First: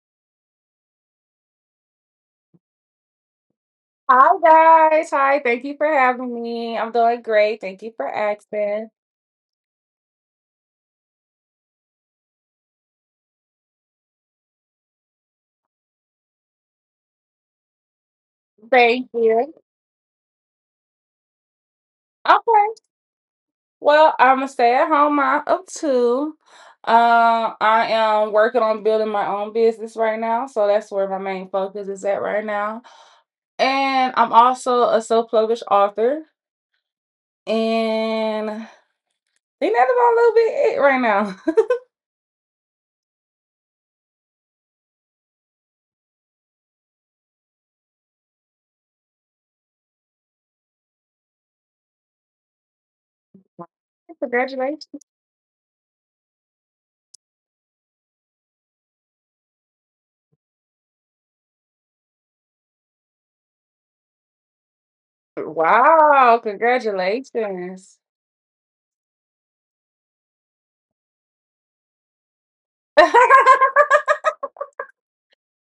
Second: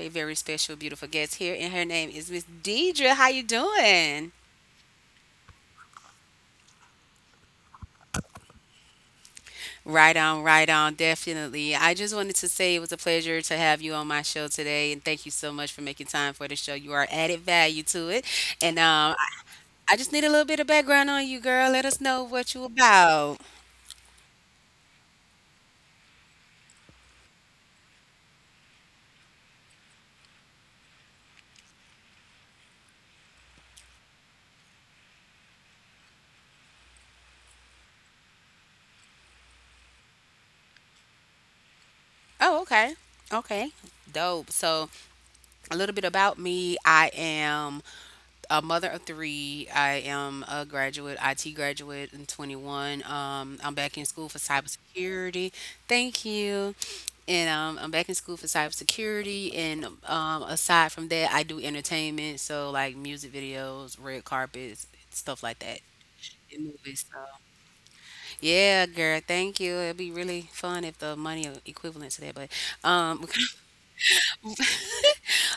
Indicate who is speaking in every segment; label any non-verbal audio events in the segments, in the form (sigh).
Speaker 1: a very special, beautiful guest here, and her name is Miss Deidre. How you doing?
Speaker 2: Hi guys. Hi. Thank you for having me. I'm doing great. Thank you for asking.
Speaker 1: Right on, right on, definitely. I just wanted to say it was a pleasure to have you on my show today, and thank you so much for making time for the show. You are added value to it, and
Speaker 2: Thank
Speaker 1: I
Speaker 2: you.
Speaker 1: I just need a little bit of background on you, girl. Let us know what you
Speaker 2: Okay.
Speaker 1: about.
Speaker 2: Well, I'm a stay-at-home mom of two. I am working on building my own business right now, so that's where my main focus is at right now. And I'm also a self-published author. And I think that's about a little bit it right now.
Speaker 1: Oh, okay, okay, dope. So a little bit about me. I am a mother of three. I am a graduate, IT graduate in 21. I'm back in
Speaker 2: (laughs)
Speaker 1: school for
Speaker 2: Congratulations.
Speaker 1: cybersecurity. Thank you. And I'm back in school for cybersecurity. And aside from that, I do entertainment. So, like music videos, red carpets, stuff like that,
Speaker 2: Wow,
Speaker 1: and movies. So,
Speaker 2: congratulations.
Speaker 1: yeah, girl, thank you. It'd be really fun if the money equivalent to that. But um, (laughs)
Speaker 2: (laughs)
Speaker 1: (laughs)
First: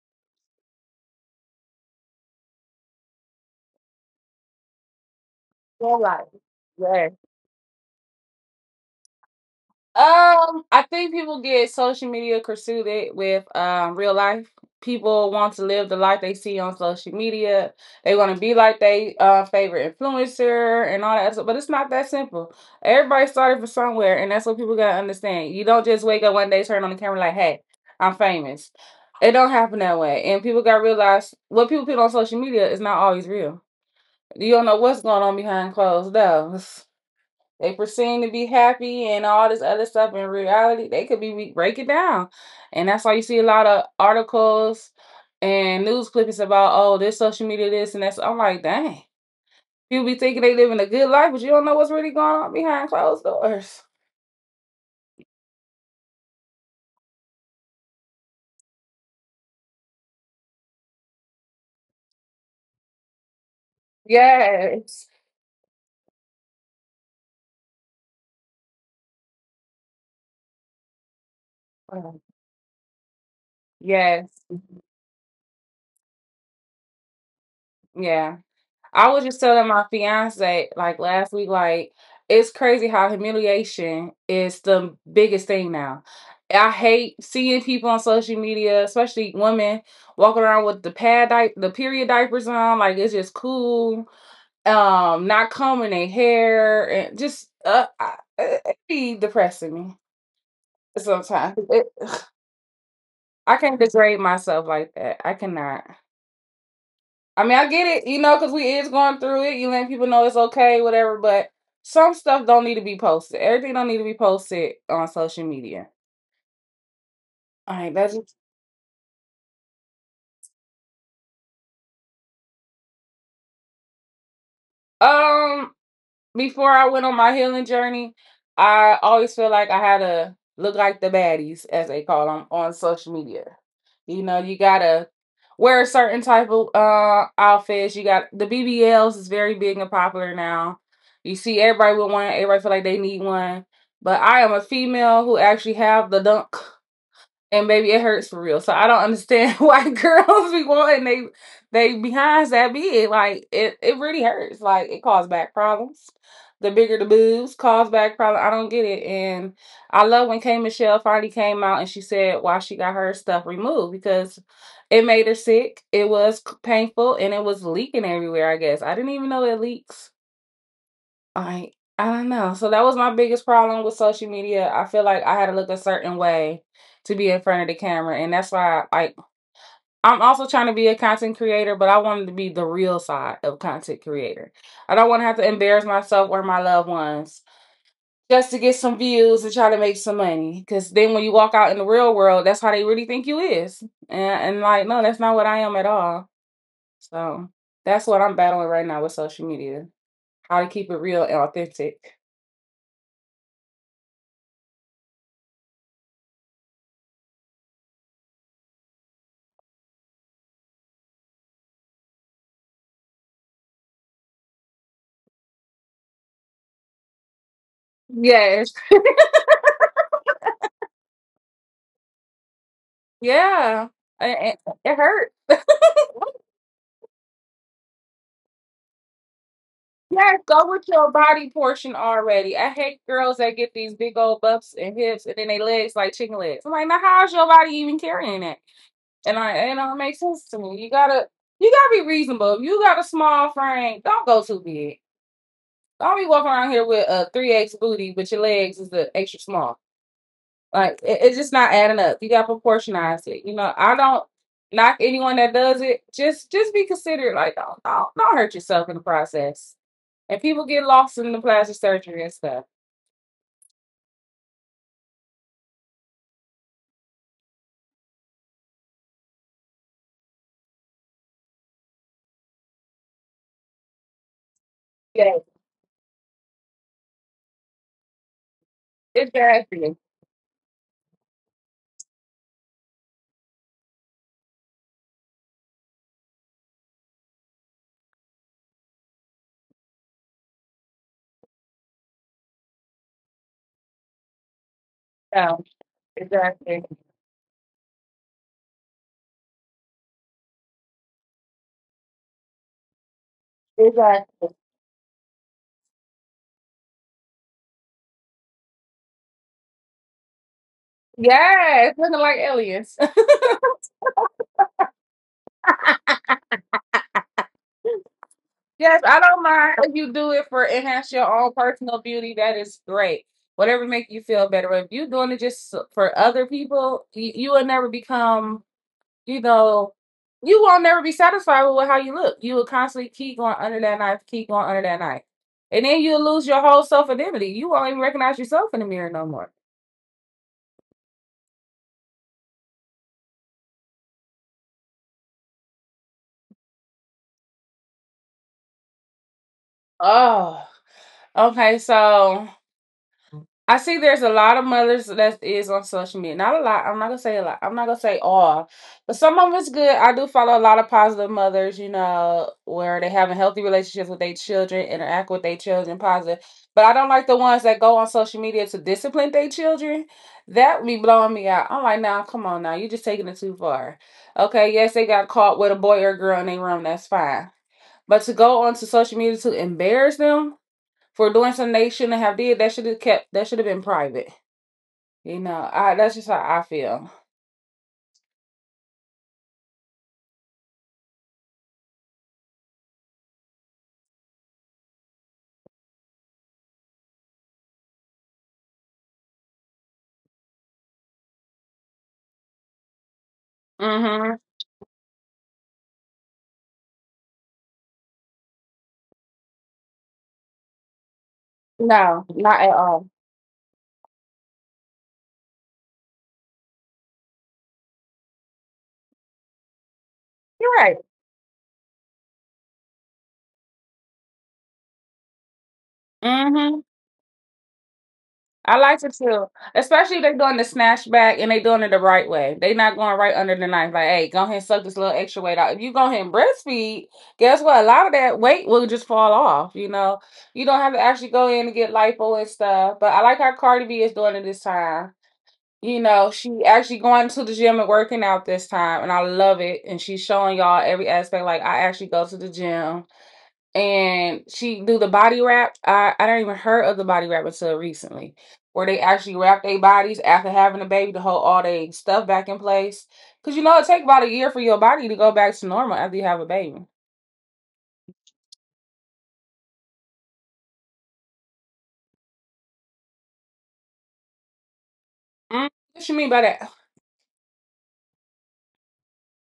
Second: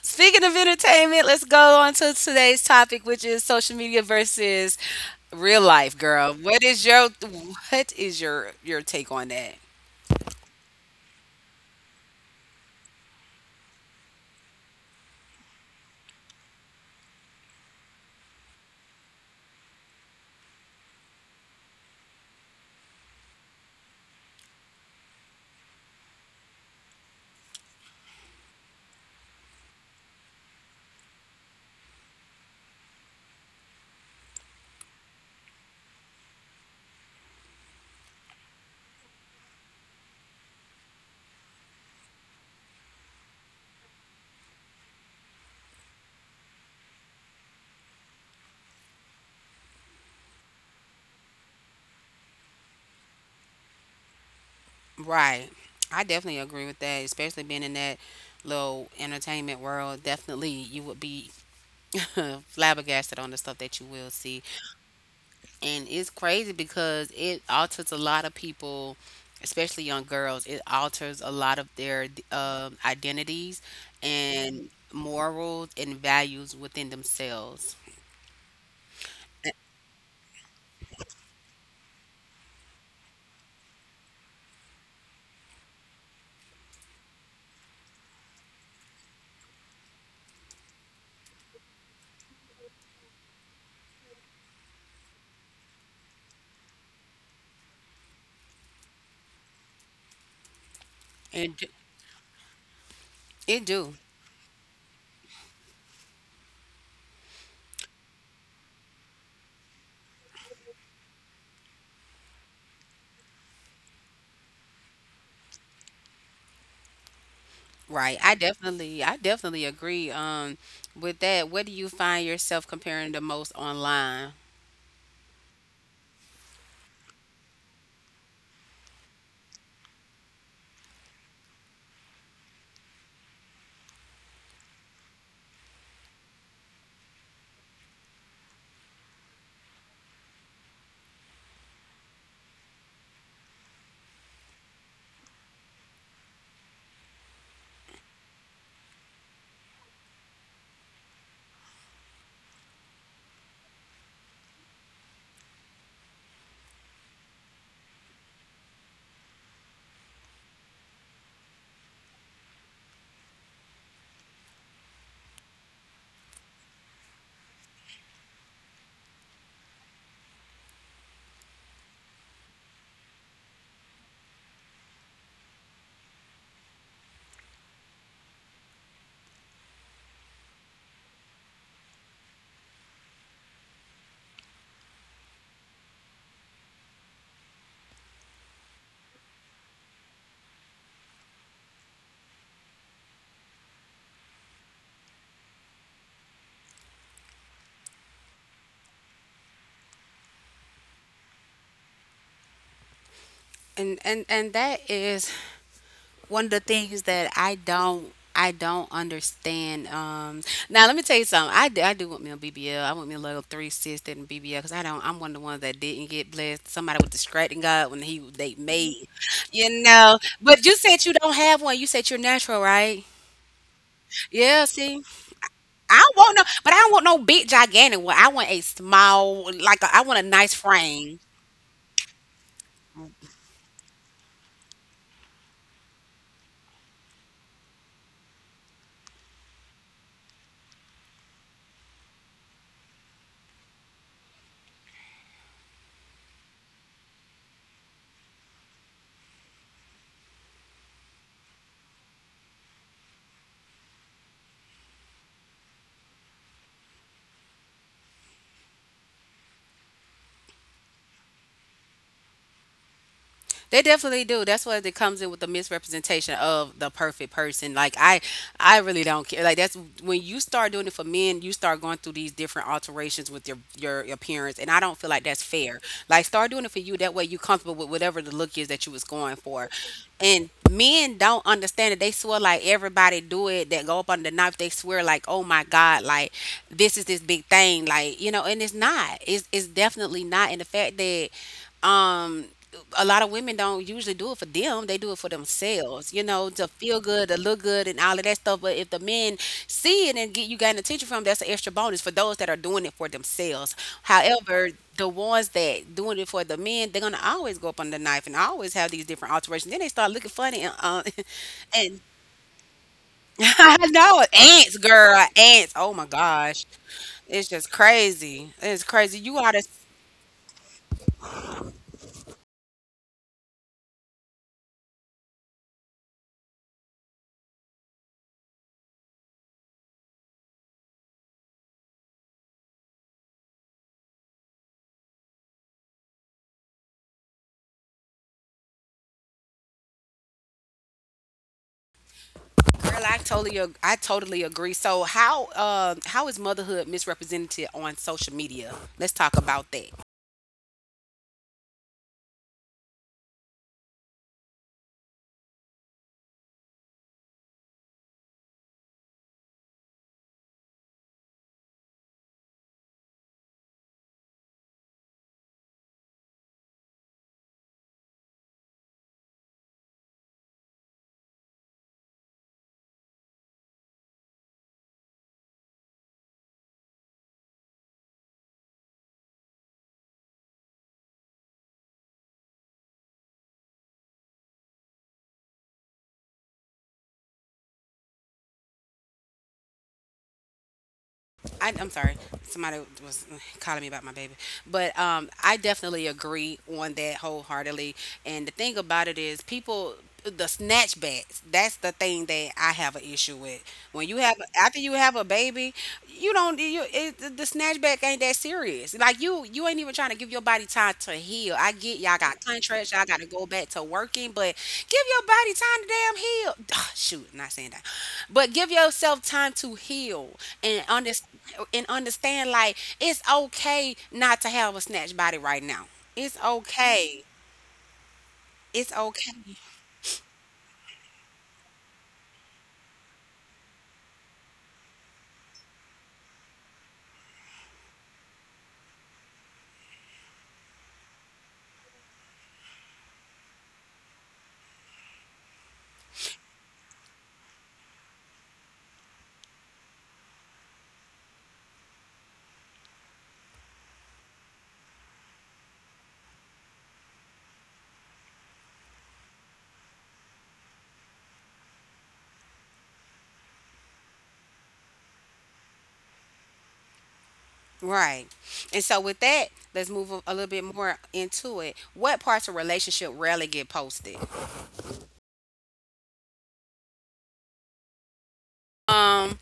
Speaker 1: Speaking of entertainment, let's go on to today's topic, which is social media versus real life,
Speaker 2: Well, like,
Speaker 1: girl. What is your
Speaker 2: yes.
Speaker 1: what is your take on that?
Speaker 2: I think people get social media consumed with real life. People want to live the life they see on social media. They want to be like they favorite influencer and all that stuff, but it's not that simple. Everybody started from somewhere, and that's what people gotta understand. You don't just wake up one day, turn on the camera like, "Hey, I'm famous." It don't happen that way. And people gotta realize what people put on social media is not always real. You don't know what's going on behind closed doors. They pretend to be happy and all this other stuff. In reality, they could be break it down, and that's why you see a lot of articles and news clippings about oh this social media this and that's. I'm like, dang, people be thinking they living a good life, but you don't know what's really going on behind closed doors.
Speaker 1: Right. I definitely agree with that, especially being in that little entertainment world. Definitely you would be (laughs) flabbergasted on the stuff that you will see.
Speaker 2: Yes,
Speaker 1: And it's crazy because it alters a lot of people, especially young girls. It alters a lot of their
Speaker 2: yes,
Speaker 1: identities
Speaker 2: yes,
Speaker 1: and morals and values within themselves.
Speaker 2: yeah. I was just telling my fiance like last week, like it's crazy how humiliation is the biggest thing now. I hate seeing people on social media, especially women, walking around with the the period diapers on. Like it's just cool. Not combing their hair and just it be depressing me
Speaker 1: and
Speaker 2: sometimes.
Speaker 1: it d-
Speaker 2: It, (sighs) I
Speaker 1: it
Speaker 2: can't
Speaker 1: do
Speaker 2: degrade myself like that. I cannot. I mean, I get it, you know, because we is going through it. You letting people know it's okay, whatever. But some stuff don't need to be posted. Everything don't need to be posted on social media. All right,
Speaker 1: Right,
Speaker 2: that's
Speaker 1: I definitely agree with that. What do you find yourself comparing the most online?
Speaker 2: um. Before I went on my healing journey, I always feel like I had to look like the baddies, as they call them, on social media. You know, you gotta wear a certain type of outfits. You got the BBLs is very big and popular now. You see everybody with one. Everybody feel like they need one. But I am a female who actually have the dunk and baby, it hurts for real. So I don't understand (laughs) why girls be wanting they behinds that big. Like it really hurts. Like it causes back problems. The bigger the boobs cause back problems. I don't get it. And I love when K Michelle finally came out and she said why she got her stuff removed because it made her sick. It was painful and it was leaking everywhere. I guess I didn't even know it leaks. I I don't know. So that was my biggest problem with social media. I feel like I had to look a certain way to be in front of the camera, and that's why like I'm also trying to be a content creator, but I wanted to be the real side of content creator. I don't want to have to embarrass myself or my loved ones just to get some views and try to make some money. Because then when you walk out in the real world, that's how they really think you is, and like no, that's not what I am at all. So that's what I'm battling right now with social media: how to keep it real and authentic.
Speaker 1: And that is one of the things that I don't understand. Now let me tell you something. I do want me a BBL. I want me a little three sister and BBL because I don't. I'm one of the ones that didn't get blessed. Somebody was distracting God when he they
Speaker 2: Yes.
Speaker 1: made, you know. But you said you don't have one. You said you're natural, right?
Speaker 2: Yeah,
Speaker 1: Yeah.
Speaker 2: it
Speaker 1: See,
Speaker 2: hurt.
Speaker 1: I don't want no, but I don't want no big gigantic one. I want a small, I want a
Speaker 2: Yeah,
Speaker 1: nice
Speaker 2: go with your
Speaker 1: frame.
Speaker 2: body portion already. I hate girls that get these big old buffs and hips, and then they legs like chicken legs. I'm like, now how's your body even carrying that? And it don't make sense to me. You gotta be reasonable. If you got a small frame, don't go too big. Don't be walking around here with a three X booty, but your legs is the extra small. Like it's just not adding up. You got to proportionize it. You know, I don't knock anyone that does it. Just be considerate. Like don't hurt yourself in the process. And people get lost in the plastic surgery and stuff.
Speaker 1: They definitely do. That's what it comes in with the misrepresentation of the perfect person. Like I really don't care. Like that's when you start doing it for men, you start going through these different alterations with your appearance, and I don't feel like
Speaker 2: Yeah,
Speaker 1: that's fair. Like start doing it for you. That way, you comfortable with whatever the look is that you was going for.
Speaker 2: exactly.
Speaker 1: And men don't understand it. They swear like everybody do it that go up under the knife. They swear like, oh my God, like this is this big thing. Like you know, and it's not. It's definitely not. And the fact that um, a lot of women don't usually do it for them. They do it for
Speaker 2: Um,
Speaker 1: themselves, you know, to
Speaker 2: exactly.
Speaker 1: feel good, to look good, and all of that stuff. But if the men see it and get you got attention from, 'em, that's an extra bonus for those that are doing it for themselves.
Speaker 2: Exactly.
Speaker 1: However, the ones that doing it for the men, they're gonna always go up on the knife and always have these different alterations. Then they start looking funny and (laughs)
Speaker 2: Yes,
Speaker 1: and
Speaker 2: looking like aliens.
Speaker 1: (laughs) I know ants, girl, ants. Oh my gosh, it's just crazy.
Speaker 2: (laughs)
Speaker 1: It's
Speaker 2: yes,
Speaker 1: crazy.
Speaker 2: I
Speaker 1: You
Speaker 2: don't
Speaker 1: ought to.
Speaker 2: mind if you do it for enhance your own personal beauty. That is great. Whatever make you feel better. But if you're doing it for other people, you will never become you know, you won't never be satisfied with how you look. You will constantly keep going under that knife, keep going under that knife. And then you'll lose your whole self identity. You won't even recognize yourself in the mirror no more.
Speaker 1: Girl, I totally agree. So how is motherhood misrepresented on social media? Let's talk about that.
Speaker 2: Oh, okay, so I see there's a lot of mothers that is on social media. Not a lot. I'm not gonna say a lot. I'm not gonna say all, but some of it's good. I do follow a lot of positive mothers, you know, where they having healthy relationships with their children, interact with their children positive. But I don't like the ones that go on social media to discipline their children. That would be blowing me out. I'm like, now, come on, now, you're just taking it too far. Okay, yes, they got caught with a boy or a girl in their room. That's fine. But to go onto social media to embarrass them, for doing something they shouldn't have did. That should have kept. That should have been private. You know, I that's just how I feel.
Speaker 1: I'm sorry, somebody was calling me about my baby, but I definitely agree on that wholeheartedly. And the thing about it is, people the snatchbacks. That's the thing that I have an issue with. When you
Speaker 2: Mm-hmm.
Speaker 1: have after you have a baby, you don't you it, the snatchback ain't that serious. Like you ain't even trying to give your body time to heal. I get y'all
Speaker 2: No,
Speaker 1: got
Speaker 2: not at
Speaker 1: contracts, y'all
Speaker 2: all.
Speaker 1: got to go back to working, but give your body time to damn heal. (sighs) Shoot, not saying that, but give yourself time to heal
Speaker 2: You're
Speaker 1: and
Speaker 2: right.
Speaker 1: understand and understand like it's okay not to have a snatch body right now. It's
Speaker 2: Mm-hmm.
Speaker 1: okay.
Speaker 2: I
Speaker 1: It's
Speaker 2: like to
Speaker 1: okay.
Speaker 2: too, especially if they're doing the snatchback and they doing it the right way. They not going right under the knife. Like, hey, go ahead and suck this little extra weight out. If you go ahead and breastfeed, guess what? A lot of that weight will just fall off. You know, you don't have to actually go in and get lipo and stuff. But I like how Cardi B is doing it this time you know, she actually going to the gym and working out this time, and I love it. And she's showing y'all every aspect. Like I actually go to the gym, and she do the body wrap. I don't even heard of the body wrap until recently, where they actually wrap their bodies after having a baby to hold all their stuff back in place. Cause you know it take about a year for your body to go back to normal after you have a baby.
Speaker 1: Right. And so with that, let's move a little bit more into it. What parts of relationship rarely get posted?
Speaker 2: Mm, what you mean by that?
Speaker 1: Um,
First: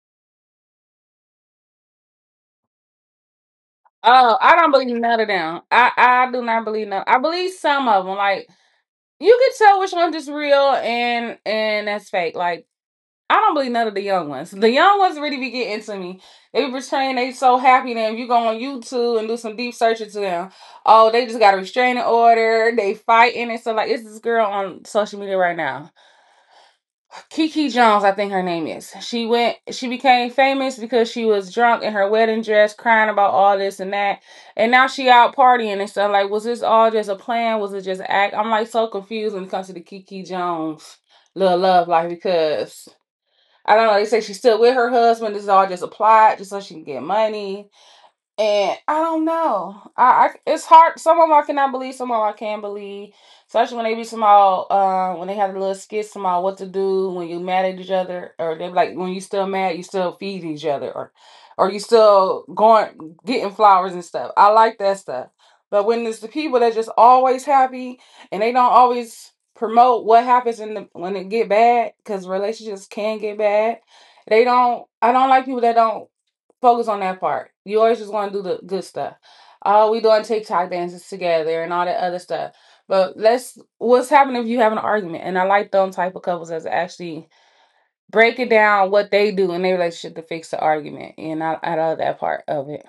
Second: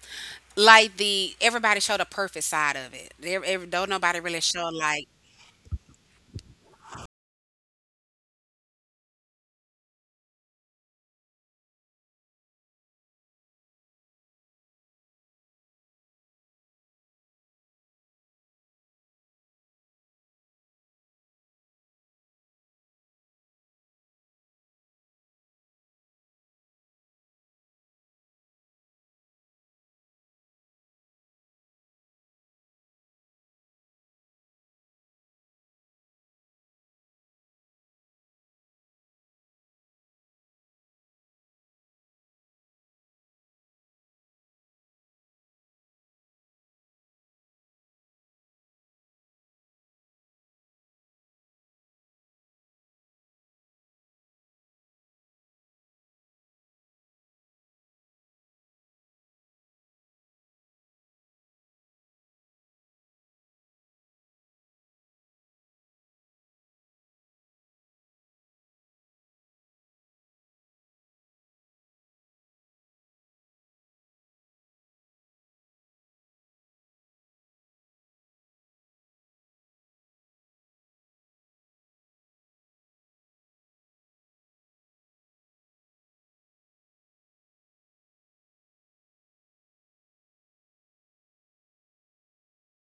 Speaker 1: like the everybody showed the perfect side of it. There, don't nobody
Speaker 2: Oh,
Speaker 1: really
Speaker 2: I
Speaker 1: show,
Speaker 2: don't believe
Speaker 1: like.
Speaker 2: none of them. I do not believe none. I believe some of them, like you could tell which one's is real and that's fake. Like I don't believe none of the young ones. The young ones really be getting to me. They be pretending they so happy that if you go on YouTube and do some deep searching to them, oh they just got a restraining order, they fighting and stuff like it's this girl on social media right now. Kiki Jones, I think her name is. She became famous because she was drunk in her wedding dress, crying about all this and that. And now she out partying and stuff. Like, was this all just a plan? Was it just an act? I'm like so confused when it comes to the Kiki Jones little love life because I don't know, they say she's still with her husband. This is all just a plot just so she can get money and I don't know. I it's hard. Some of them I cannot believe. Some of them I can believe. Especially when they be small. When they have the little skits some all what to do when you mad at each other, or they be like when you still mad, you still feeding each other, or you still going getting flowers and stuff. I like that stuff. But when it's the people that just always happy and they don't always promote what happens in the when it get bad, because relationships can get bad. They don't. I don't like people that don't focus on that part. You always just want to do the good stuff. Oh, we doing TikTok dances together and all that other stuff. But let's what's happening if you have an argument? And I like them type of couples that's actually breaking down what they do in their relationship to fix the argument. I love that part of it.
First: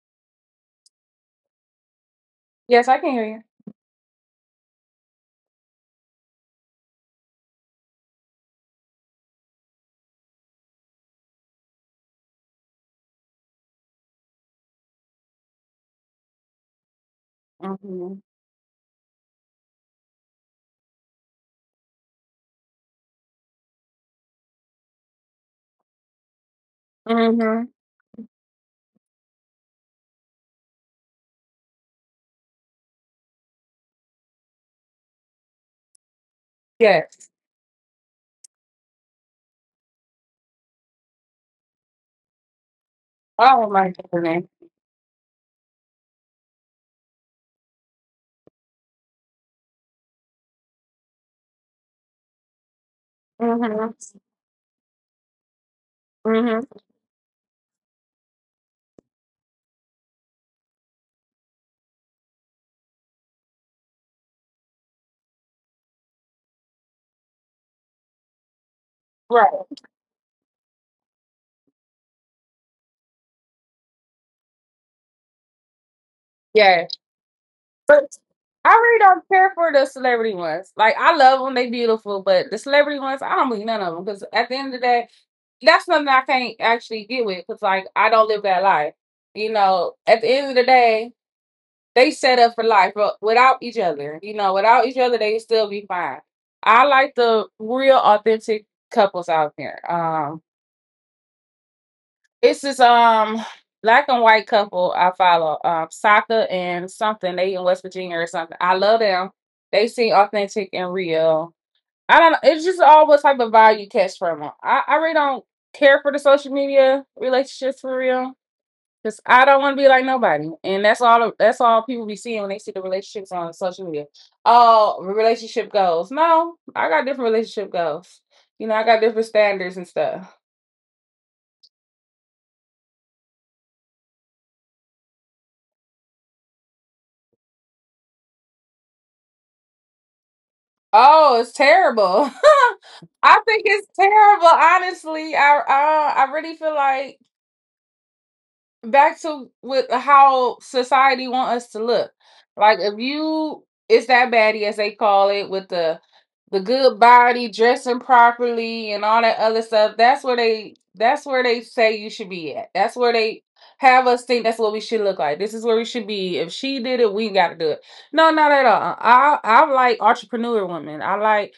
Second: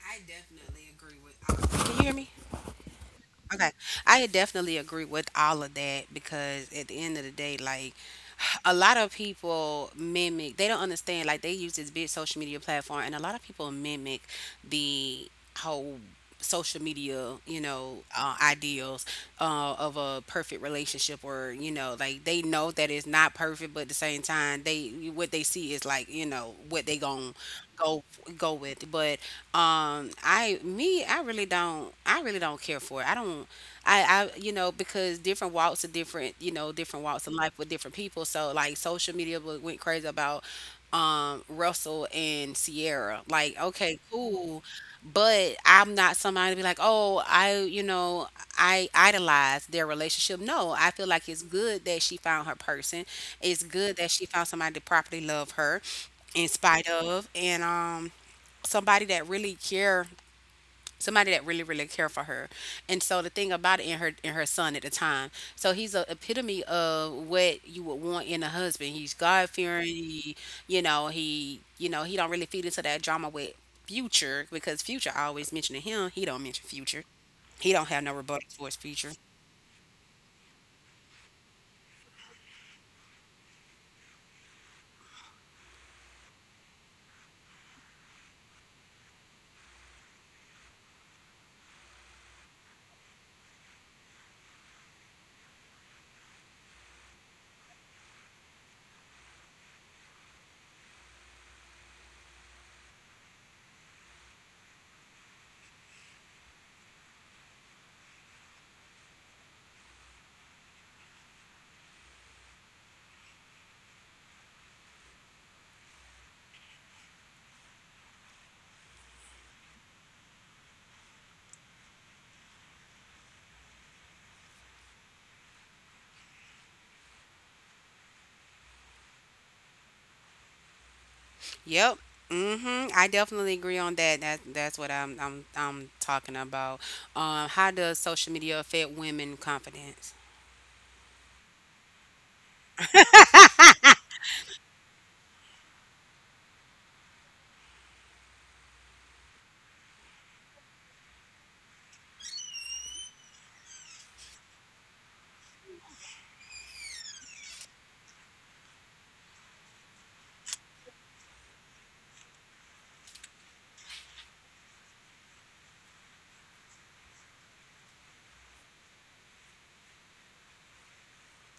Speaker 1: I definitely agree with. Can you hear me?
Speaker 2: Yes, I can hear you.
Speaker 1: Okay. I definitely agree with all of that because at the end of the day, like, (sighs) a lot of people mimic, they don't understand, like they use this big social media platform and a lot of people mimic the whole social media, you know,
Speaker 2: Mm-hmm.
Speaker 1: ideals of a perfect relationship, or, you know, like they know that it's not perfect, but at the same time, they, what they see is like, you know, what they gon'
Speaker 2: Mm-hmm.
Speaker 1: go, go with. But I really don't. I really don't care for it. I don't. I you know because different walks of different, you know, different walks
Speaker 2: Yes.
Speaker 1: of life with different people. So like social media went crazy about Russell and Sierra. Like
Speaker 2: Oh my
Speaker 1: okay,
Speaker 2: goodness.
Speaker 1: cool, but I'm not somebody to be like, oh, I you know I idolize their relationship. No, I feel like it's good that she found her person. It's good that
Speaker 2: Mm-hmm.
Speaker 1: she found somebody to properly love her in
Speaker 2: Mm-hmm.
Speaker 1: spite of, and somebody that really care somebody that really really care for her. And so the thing about it, in her son at the time, so he's a epitome of what you would want in a husband. He's
Speaker 2: Right.
Speaker 1: god-fearing, he you know he you know he don't really feed into that drama with future, because future always mentioning him, he don't mention
Speaker 2: Yes.
Speaker 1: future, he don't have no
Speaker 2: But
Speaker 1: rebuttal
Speaker 2: I
Speaker 1: towards
Speaker 2: really
Speaker 1: future.
Speaker 2: don't care for the celebrity ones. Like I love them; they beautiful. But the celebrity ones, I don't believe none of them because at the end of the day, that's something I can't actually get with because like I don't live that life. You know, at the end of the day, they set up for life. But without each other, you know, without each other, they still be fine. I like the real, authentic couples out there. This is black and white couple I follow, Saka and something. They in West Virginia or something. I love them. They seem authentic and real. I don't know. It's just all what type of vibe you catch from them. I really don't care for the social media relationships for real. Cause I don't want to be like nobody, and that's all. That's all people be seeing when they see the relationships on social media. Oh, relationship goals. No, I got different relationship goals. You know, I got different standards and stuff.
Speaker 1: Yep. Mm-hmm. I definitely agree on that. That's what I'm talking about. How does social media affect women confidence?
Speaker 2: Oh, it's terrible. (laughs) I think it's terrible. Honestly, I really feel like back to with how society want us to look. Like if you, it's that baddie as they call it with the good body, dressing properly, and all that other stuff. That's where they. That's where they say you should be at. That's where they have us think that's what we should look like. This is where we should be. If she did it, we got to do it. No, not at all. I like entrepreneur women. I like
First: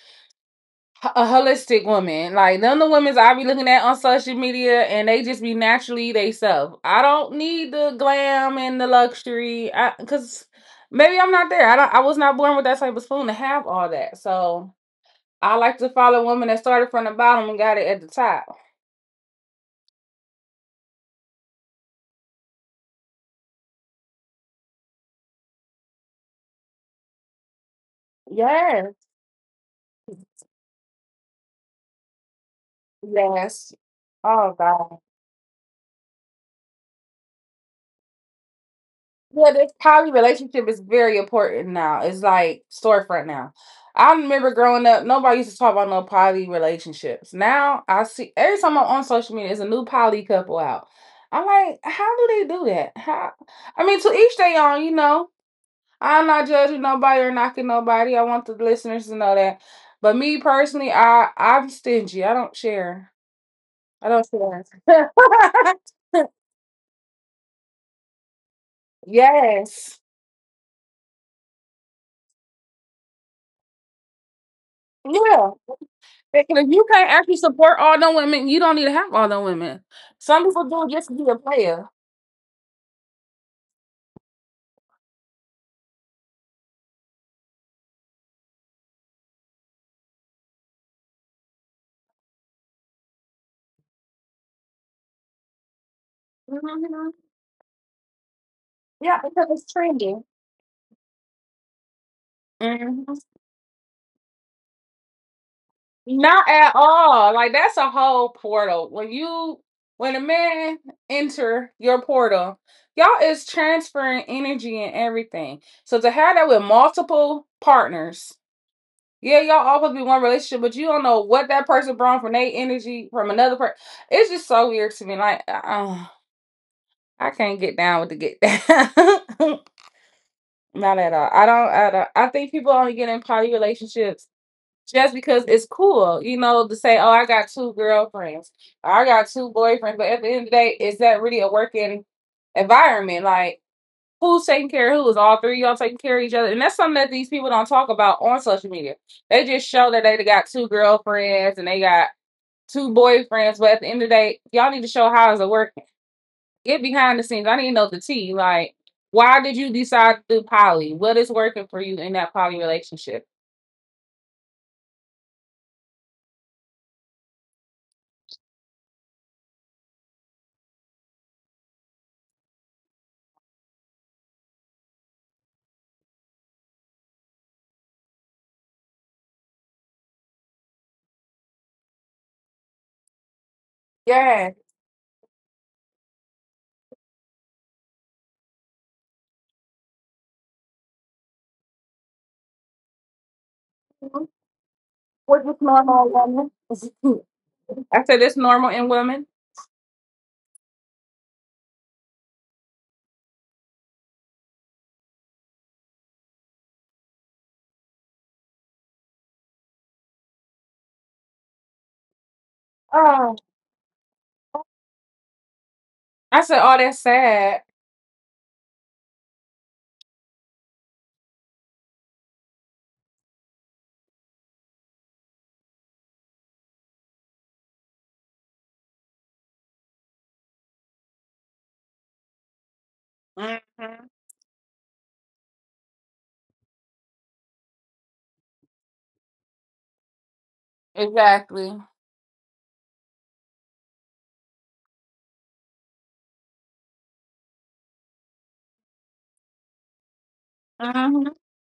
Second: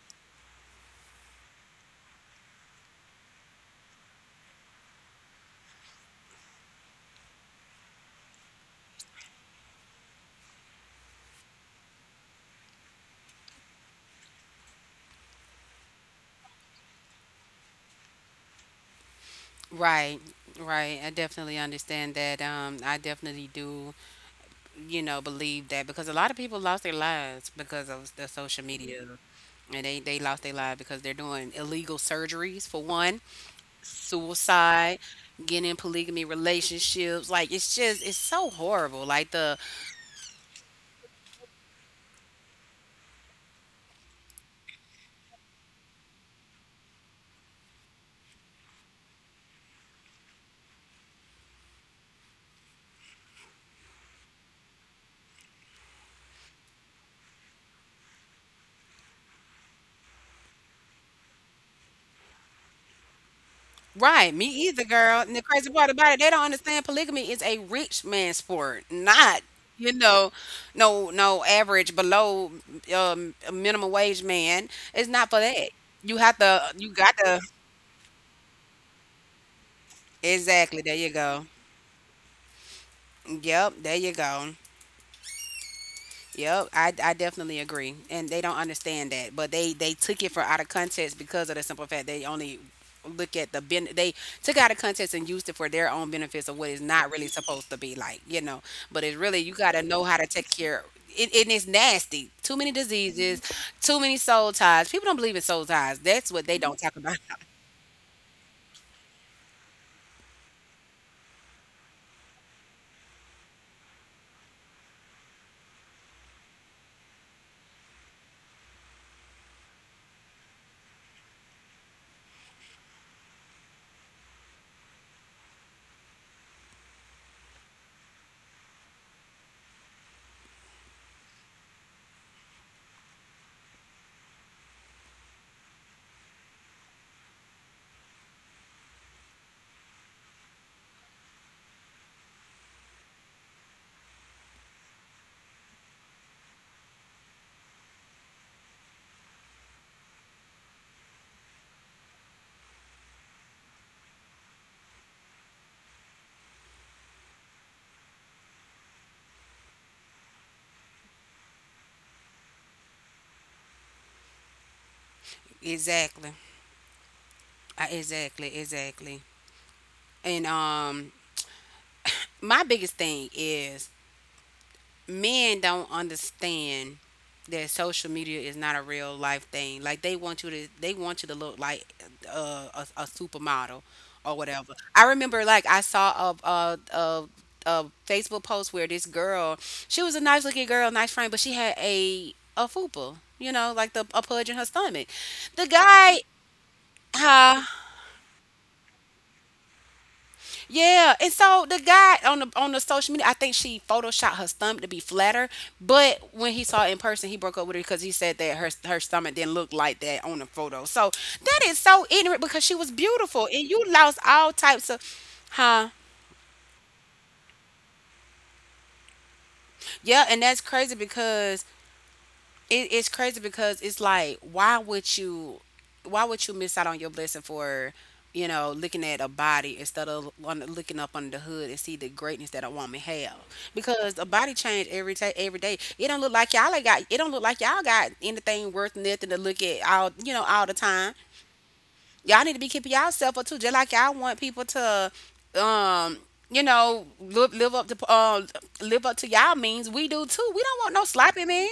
Speaker 2: a holistic woman. Like none of the women's I be looking at on social media and they just be naturally they self. I don't need the glam and the luxury. I cause maybe I'm not there. I was not born with that type of spoon to have all that. So I like to follow women that started from the bottom and got it at the top.
Speaker 1: Right, right. I definitely understand that. I definitely do, you know, believe that because a lot of people lost their lives because of the social media.
Speaker 2: Yes.
Speaker 1: And they lost their lives because they're doing illegal surgeries for one,
Speaker 2: Yes. Oh God.
Speaker 1: suicide, getting in polygamy relationships. Like it's just it's so horrible. Like
Speaker 2: Yeah,
Speaker 1: the
Speaker 2: this poly relationship is very important now. It's like storefront now. I remember growing up, nobody used to talk about no poly relationships. Now I see every time I'm on social media, there's a new poly couple out. I'm like, how do they do that? How? I mean, to each their own, you know. I'm not judging nobody or knocking nobody. I want the listeners to know that. But me personally, I'm stingy. I don't share. I don't
Speaker 1: Right, me either,
Speaker 2: share.
Speaker 1: girl. And the crazy part about it, they don't understand polygamy is a rich man sport,
Speaker 2: (laughs)
Speaker 1: not, you
Speaker 2: Yes.
Speaker 1: know, no average below minimum wage man. It's not for
Speaker 2: Yeah.
Speaker 1: that. You have
Speaker 2: Because if
Speaker 1: to,
Speaker 2: you
Speaker 1: you
Speaker 2: can't
Speaker 1: got
Speaker 2: actually
Speaker 1: to.
Speaker 2: support all them women, you don't need to have all them women. Some people
Speaker 1: Exactly.
Speaker 2: do it
Speaker 1: There
Speaker 2: just
Speaker 1: you
Speaker 2: to be a
Speaker 1: go.
Speaker 2: player.
Speaker 1: Yep. There you go. Yep, I definitely agree, and they don't understand that, but they took it for out of context because of the simple fact they only look at the ben they took it out of context and used it for their own benefits of what it's
Speaker 2: Hmm.
Speaker 1: not really supposed to be like, you know. But
Speaker 2: Yeah,
Speaker 1: it's really
Speaker 2: because
Speaker 1: you
Speaker 2: it's
Speaker 1: got to know how
Speaker 2: trendy.
Speaker 1: to take care. It's nasty. Too many
Speaker 2: Hmm.
Speaker 1: diseases, too many soul ties. People don't believe in soul ties. That's what
Speaker 2: Not
Speaker 1: they
Speaker 2: at
Speaker 1: don't talk about.
Speaker 2: all. Like that's a whole portal. When you when a man enter your portal, y'all is transferring energy and everything. So to have that with multiple partners, yeah, y'all all supposed to be one relationship, but you don't know what that person brought from their energy from another person. It's just so weird to me. Like, I can't get down with the get down. (laughs) Not at all. I don't. I think people only get in poly relationships just because it's cool, you know, to say, "Oh, I got two girlfriends, or I got two boyfriends." But at the end of the day, is that really a working environment? Like, who's taking care of who? Is all three of y'all taking care of each other? And that's something that these people don't talk about on social media. They just show that they got two girlfriends and they got two boyfriends. But at the end of the day, y'all need to show how is it working get behind the scenes. I need to know the tea. Like, why did you decide to do poly? What is working for you in that poly relationship?
Speaker 1: (laughs) Exactly, exactly, exactly. And my biggest thing is men don't understand that social media is not a real life thing. Like they want you to look like a supermodel or
Speaker 2: Yeah.
Speaker 1: whatever. I remember like I saw a Facebook post where this girl, she was a nice looking girl, nice frame, but she had a fupa, you know, like the a
Speaker 2: What
Speaker 1: pudge in her stomach.
Speaker 2: was
Speaker 1: The
Speaker 2: normal
Speaker 1: guy,
Speaker 2: woman?
Speaker 1: huh?
Speaker 2: (laughs) I said it's normal in women.
Speaker 1: Yeah, and so the guy on the social media, I think she photoshopped her stomach to be flatter, but when he saw it in person, he broke up with her because he said that her stomach didn't look like that on the photo. So that is so ignorant because she was
Speaker 2: Oh.
Speaker 1: beautiful, and you lost all types of, huh?
Speaker 2: I said, oh, that's sad.
Speaker 1: Yeah, and that's crazy because it's crazy because it's like why would you miss out on your blessing for looking at a body instead of looking up under the hood and see the greatness that a woman have,
Speaker 2: Mm-hmm.
Speaker 1: because a body change every day, every day. It don't look like y'all ain't got it, don't look like y'all got anything worth nothing to look at all, all the time.
Speaker 2: Exactly.
Speaker 1: Y'all need to be keeping y'allself up too, just like y'all want people to um live up to live up to y'all means. We do too, we don't want no
Speaker 2: Mm-hmm.
Speaker 1: sloppy man.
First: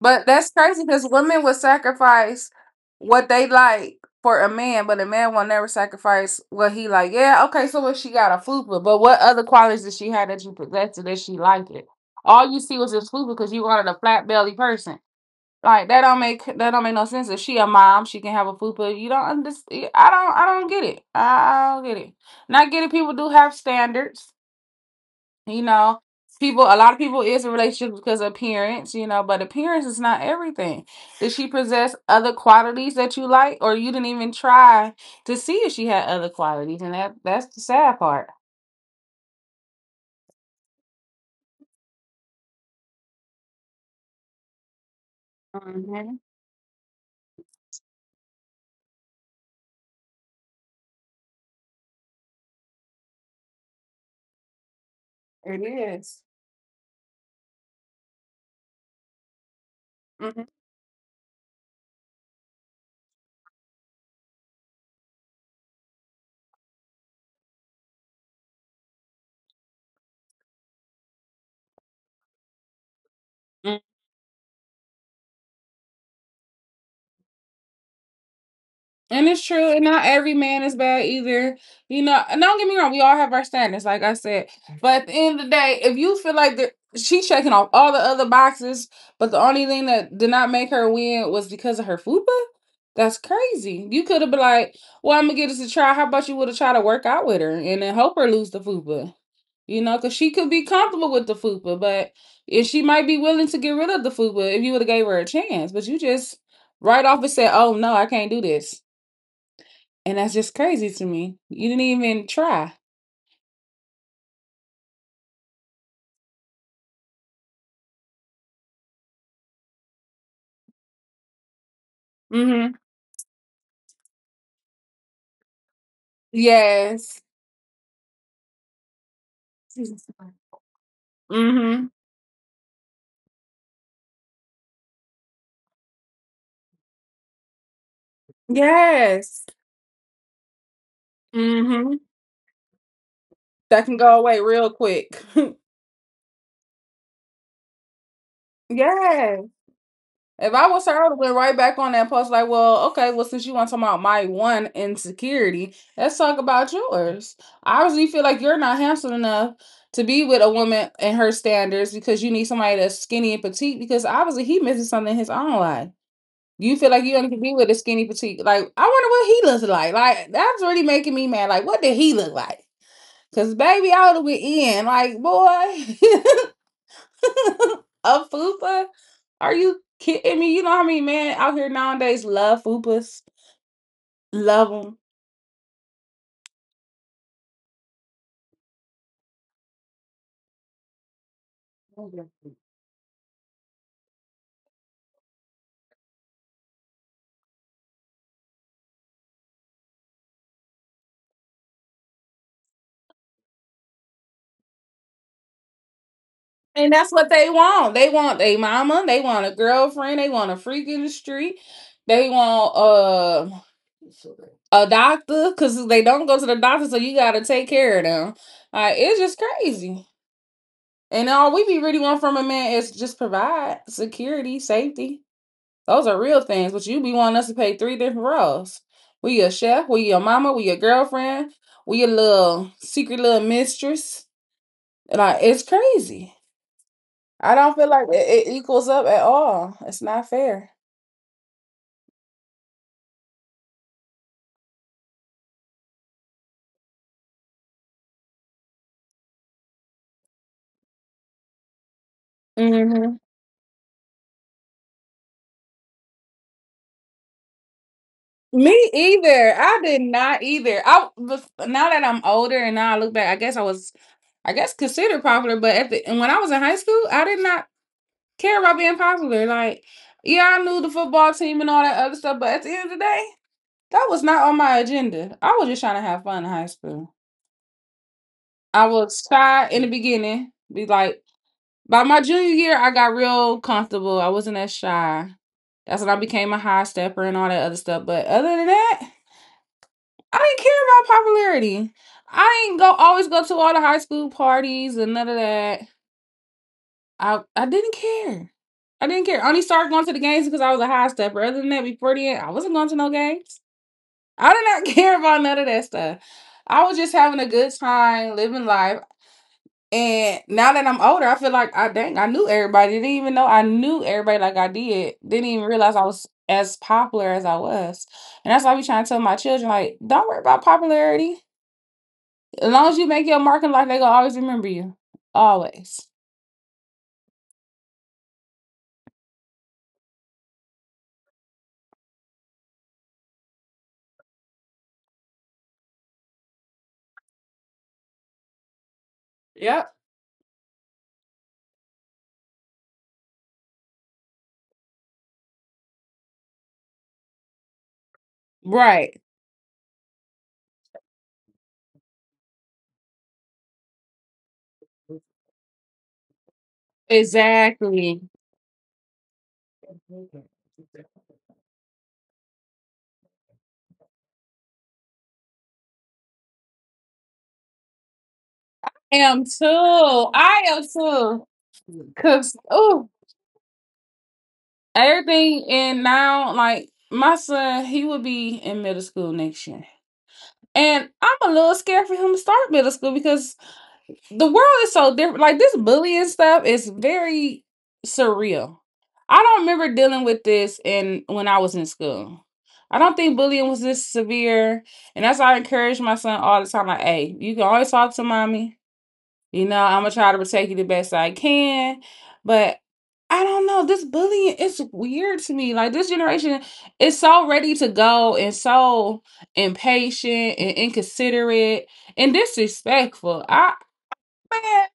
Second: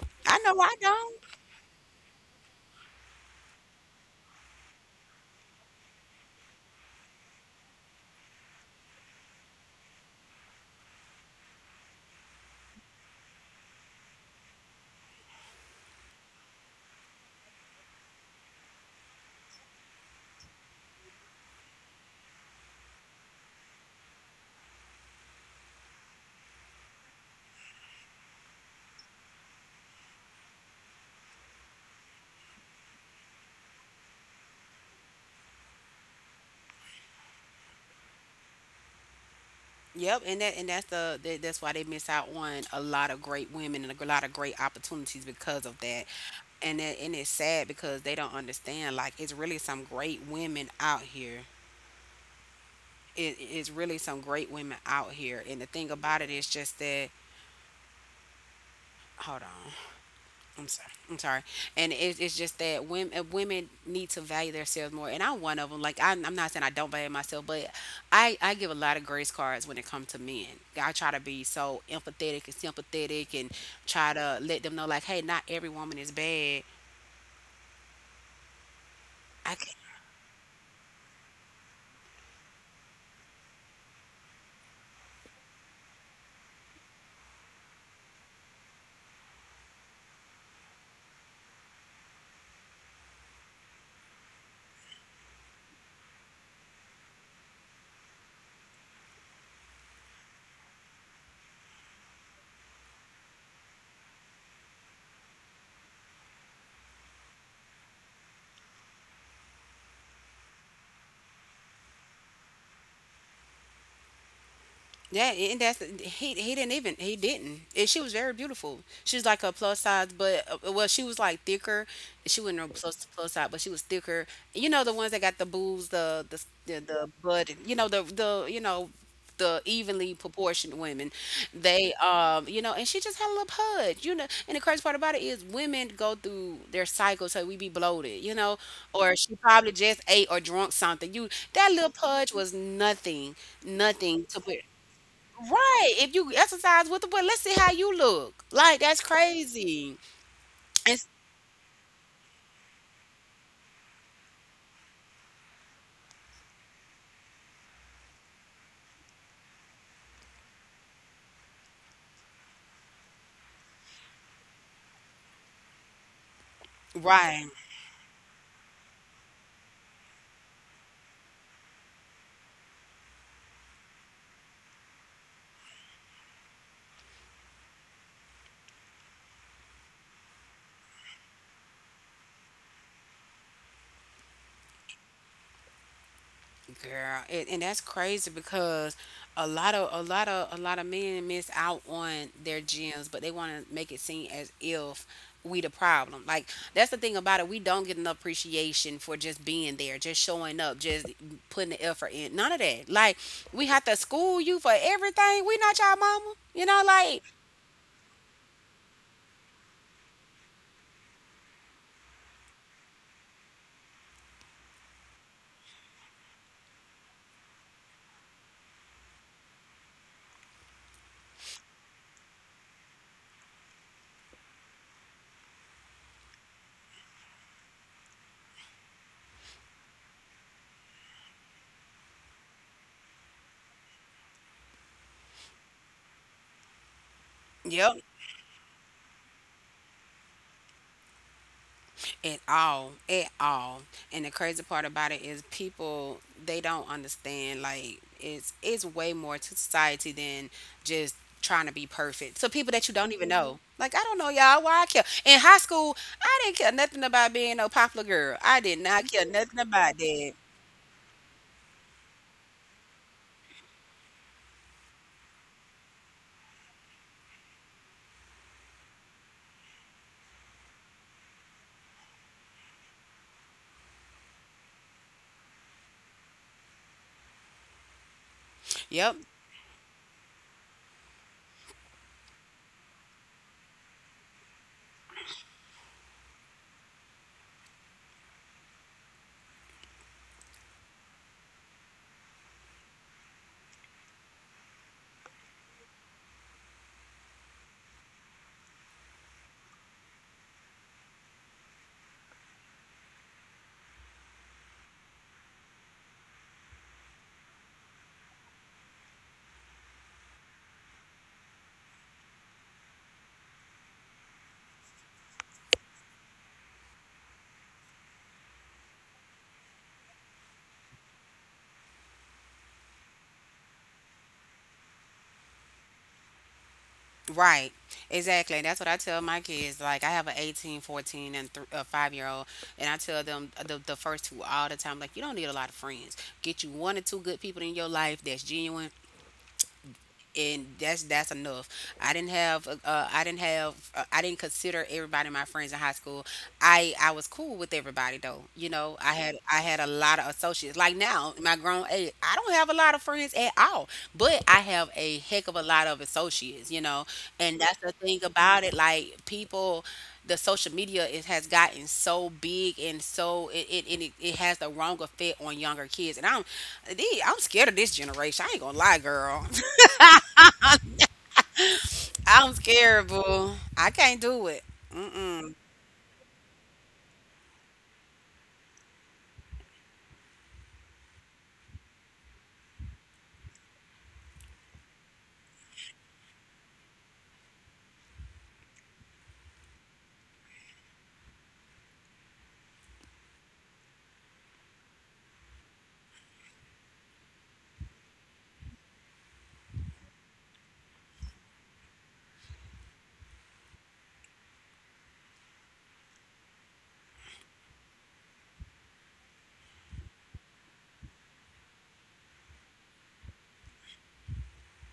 Speaker 2: But
Speaker 1: I
Speaker 2: that's
Speaker 1: know I
Speaker 2: crazy because
Speaker 1: don't.
Speaker 2: women would sacrifice what they like for a man, but a man will never sacrifice what he like. Yeah, okay, so what she got a fupa, but what other qualities did she have that you possessed and that she liked it? All you see was this fupa because you wanted a flat belly person. Like that don't make no sense. If she a mom, she can have a fupa. You don't understand. I don't. I don't get it. I don't get it. Not getting people do have standards. You know, people, a lot of people is in relationships because of appearance, you know, but appearance is not everything. Does she possess other qualities that you like, or you didn't even try to see if she had other qualities? And that's the sad part.
Speaker 1: Yep, and that and that's why they miss out on a lot of great women and a lot of great opportunities because of that.
Speaker 2: Mhm.
Speaker 1: And that, and it's sad because they don't understand, like it's really some great women out here. It's really some great women out here. And
Speaker 2: It
Speaker 1: the thing about
Speaker 2: is.
Speaker 1: it is just that, hold on.
Speaker 2: Mhm.
Speaker 1: I'm sorry. I'm sorry. And it's just that women need to value themselves more. And I'm one of them. Like I'm not saying I don't value myself, but I give a lot of grace cards when it comes to men. I try to be so empathetic and sympathetic and try to let them know like, hey, not every woman is bad.
Speaker 2: And it's
Speaker 1: I
Speaker 2: true,
Speaker 1: c-
Speaker 2: and not every man is bad either. You know, and don't get me wrong, we all have our standards, like I said. But at the end of the day, if you feel like she's checking off all the other boxes, but the only thing that did not make her win was because of her fupa, that's crazy. You could have been like, well, I'm going to give this a try. How about you would have tried to work out with her and then help her lose the fupa? You know, because she could be comfortable with the fupa, but if she might be willing to get rid of the fupa if you would have gave her a chance. But you just right off and said, oh, no, I can't do this and that's just crazy to me. You didn't even try.
Speaker 1: Yeah, and that's he. He didn't even he didn't. And she was very beautiful. She was like a plus size, but well, she was like thicker. She wasn't a
Speaker 2: Mm-hmm.
Speaker 1: plus plus size, but she was thicker. You know the ones that got the boobs, the
Speaker 2: Yes.
Speaker 1: butt. You know the evenly proportioned women.
Speaker 2: Mm-hmm.
Speaker 1: They and she just had a little pud. You know, and the crazy part about it is women go through their cycle, so we be bloated. You know, or she
Speaker 2: Yes.
Speaker 1: probably just ate or drunk something. You, that little
Speaker 2: Mm-hmm.
Speaker 1: pudge was nothing,
Speaker 2: That can go
Speaker 1: nothing
Speaker 2: away
Speaker 1: to put.
Speaker 2: real quick. (laughs)
Speaker 1: Right. If you exercise with the boy, let's see how you look. Like that's
Speaker 2: Yeah.
Speaker 1: crazy.
Speaker 2: If I was her, I
Speaker 1: It's
Speaker 2: would have went right back on that post, like, well, okay, well, since you want to talk about my one insecurity, let's talk about yours. I obviously feel like you're not handsome enough to be with a woman and her standards because you need somebody that's skinny and petite because obviously he misses something in his own life. You feel like you only can
Speaker 1: right,
Speaker 2: be with a skinny petite. Like, I wonder what he looks like. Like, that's really making me mad. Like, what did he look like? Cause baby, I would have been in. Like, boy, (laughs) a fupa? Are you kidding me? You know how many men out here nowadays love fupas? Love
Speaker 1: girl. And that's crazy because a lot of men miss out on
Speaker 2: them.
Speaker 1: their gyms, but they want to make it seem as if we the problem. Like that's the thing about it. We don't get enough appreciation for just being there, just showing up, just putting the effort in. None of that. Like we have to school you for everything. We not your mama. You know,
Speaker 2: And that's
Speaker 1: like
Speaker 2: what they want. They want a mama. They want a girlfriend. They want a freak in the street. They want a doctor because they don't go to the doctor, so you got to take care of them. Like, it's just crazy. And all we be really want from a man is just provide security, safety. Those are real things, but you be wanting us to pay three different roles. We your chef, we your mama, we your girlfriend, we your little secret little mistress. Like, it's crazy. I don't feel
Speaker 1: yep.
Speaker 2: like it equals up at all. It's not fair.
Speaker 1: At all, at all. And the crazy part about it is people, they don't understand, like it's way more to society than just trying to be perfect, so people that you don't
Speaker 2: Hmm.
Speaker 1: even know. Like I don't know y'all, why I care? In high school I didn't care nothing about being no popular girl, I did
Speaker 2: Me
Speaker 1: not care
Speaker 2: either.
Speaker 1: nothing
Speaker 2: I
Speaker 1: about
Speaker 2: did
Speaker 1: that.
Speaker 2: not either. I bef- now that I'm older and now I look back, I guess I was, I guess considered popular. But at the and when I was in high school, I did not care about being popular. Like, yeah, I knew the football team and all that other stuff, but at the end of the day, that was not on my agenda. I was just trying to have fun in high school. I
Speaker 1: Yep.
Speaker 2: was shy in the beginning, be like. By my junior year, I got real comfortable. I wasn't that shy. That's when I became a high stepper and all that other stuff. But other than that, I didn't care about popularity. I didn't go always go to all the high school parties and none of that. I didn't care. I didn't care. I only started going to the games because I was a high stepper. Other than that, before the end, I wasn't going to no games. I did not (laughs) care about none of that stuff. I was just having a good time, living life. And now that I'm older, I feel like I dang, I knew everybody. Didn't even know I knew everybody like I did. Didn't even realize I was as popular as I was. And that's why I be trying to tell my children, like, don't worry about popularity. As long as you make your mark in life, they gonna always remember you. Always.
Speaker 1: Right. Exactly. And that's what I tell my kids. Like I have an 18, 14, and a 5-year-old, and I tell them the first two all the time, like you don't need a lot of friends. Get you one or two good people in your life that's genuine,
Speaker 2: Yep.
Speaker 1: and that's enough. I didn't have I didn't consider everybody my friends in high school. I was cool with everybody though. You know,
Speaker 2: Right.
Speaker 1: I had a lot of associates. Like now, in my grown age, I don't have a lot of friends at all, but I have a heck of a lot of associates, you know. And that's the
Speaker 2: Exactly.
Speaker 1: thing about it, like people, the social media, it has gotten so big, and so it, and it it has the wrong effect on younger kids, and I'm scared of this generation. I ain't gonna lie,
Speaker 2: Am
Speaker 1: girl.
Speaker 2: too. I am too.
Speaker 1: I'm
Speaker 2: Cause oh,
Speaker 1: scared, boo. I can't do it.
Speaker 2: everything and now like my son, he will be in middle school next year. And I'm a little scared for him to start middle school because the world is so different. Like this bullying stuff is very surreal. I don't remember dealing with this in when I was in school. I don't think bullying was this severe. And that's why I encourage my son all the time. Like, hey, you can always talk to mommy. You know, I'm gonna try to protect you the best I can, but I don't know. This bullying is weird to me. Like this generation is so ready to go and so impatient and inconsiderate and disrespectful. I man,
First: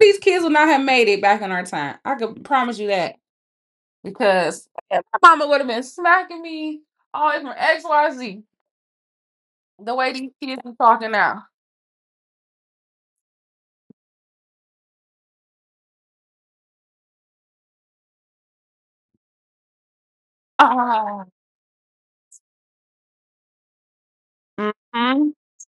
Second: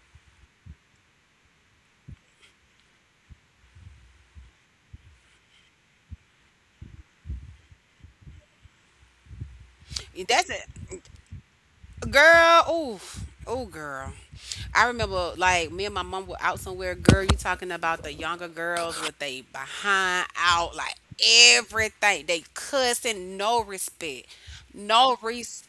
Speaker 2: these kids would not have made it back in our time. I can promise you that because my mama would have been smacking me all the way from XYZ. The way these
Speaker 1: That's
Speaker 2: kids
Speaker 1: it,
Speaker 2: are talking now.
Speaker 1: girl. Ooh, oh, girl. I remember like me and my mom were out somewhere. Girl, you talking about the younger girls with they behind out, like
Speaker 2: Ah.
Speaker 1: everything. They cussing, no respect, no
Speaker 2: Hmm.
Speaker 1: respect.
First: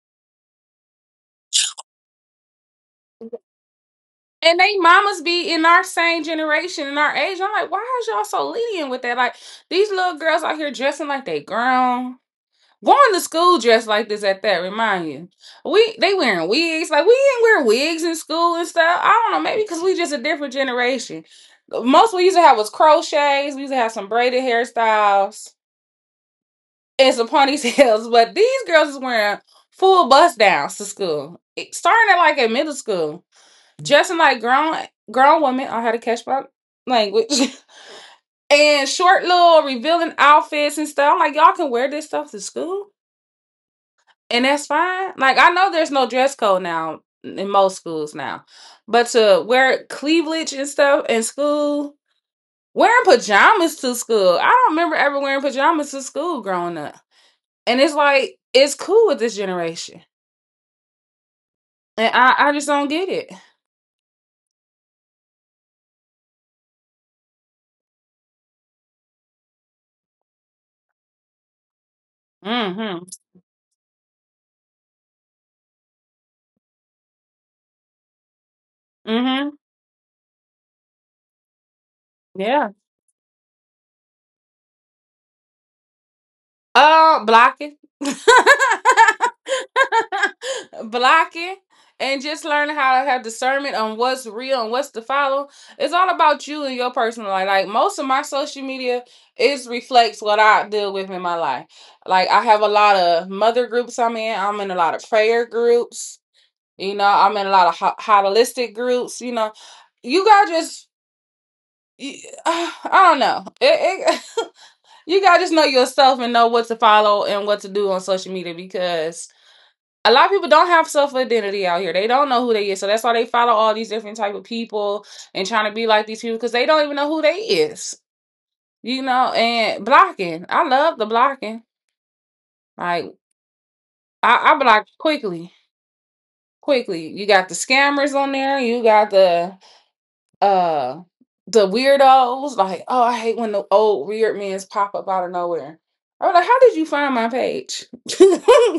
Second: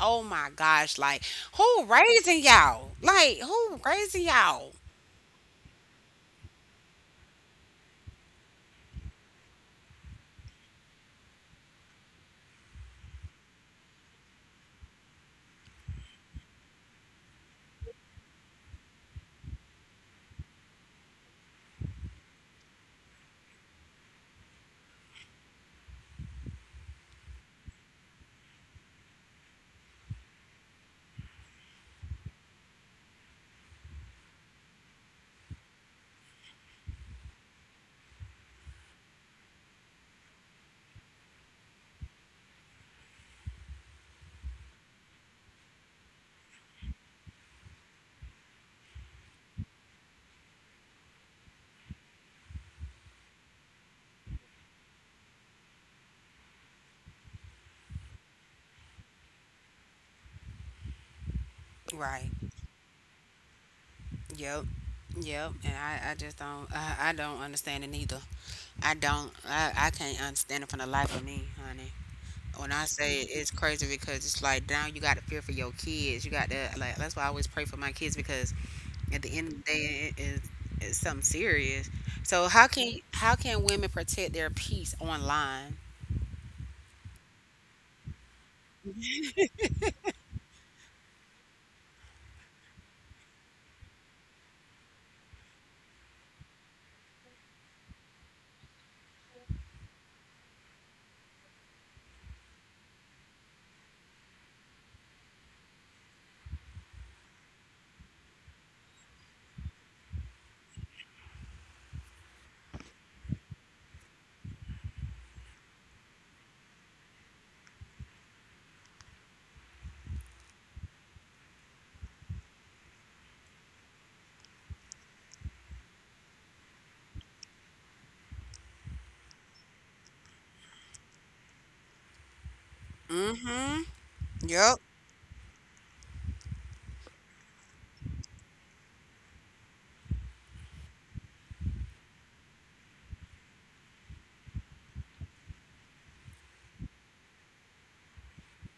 Speaker 1: Oh my gosh, like who raising y'all? Like who raising
Speaker 2: And
Speaker 1: y'all?
Speaker 2: they mamas be in our same generation, in our age. I'm like, why is y'all so lenient with that? Like these little girls out here dressing like they grown, going to school dressed like this. At that, remind you, we they wearing wigs. Like we didn't wear wigs in school and stuff. I don't know, maybe because we just a different generation. Most we used to have was crochets. We used to have some braided hairstyles and some ponytails. (laughs) But these girls is wearing full bust downs to school, starting at like at middle school dressing like grown women on how to catch my language (laughs) and short little revealing outfits and stuff. I'm like, y'all can wear this stuff to school and that's fine. Like I know there's no dress code now in most schools now. But to wear cleavage and stuff in school, wearing pajamas to school. I don't remember ever wearing pajamas to school growing up. And it's like it's cool with this generation. And
Speaker 1: Right.
Speaker 2: I just don't get it.
Speaker 1: Yep. Yep. And I just don't, I don't understand it either. I don't. I can't understand it for the life of me, honey. When I
Speaker 2: Mm-hmm.
Speaker 1: say it, it's crazy because it's like now you got to fear for your kids. You got to like. That's why I always pray for my kids, because at the end of
Speaker 2: Mm-hmm.
Speaker 1: the day, it is it's something serious. So how
Speaker 2: Yeah.
Speaker 1: can how can women protect their peace online?
Speaker 2: Blocking, (laughs) blocking, and just learning how to have discernment on what's real and what's to follow. It's all about you and your personal life. Like most of my social media is reflects what I deal with in my life. Like I have a lot of mother groups I'm in. I'm in a lot of prayer groups. You know, I'm in a lot of holistic groups. You know, you got just. you- (sighs) I don't know. It, you gotta just know yourself and know what to follow and what to do on social media because a lot of people don't have self identity out here. They don't know who they is, so that's why they follow all these different type of people and trying to be like these people because they don't even know who they is. You know, and blocking. I love the blocking. Like
Speaker 1: Mm-hmm.
Speaker 2: I
Speaker 1: Yep.
Speaker 2: block quickly, quickly. You got the scammers on there. You got uh the weirdos like oh I hate when the old weird men pop up out of nowhere. I was like, how did you find my page? (laughs) I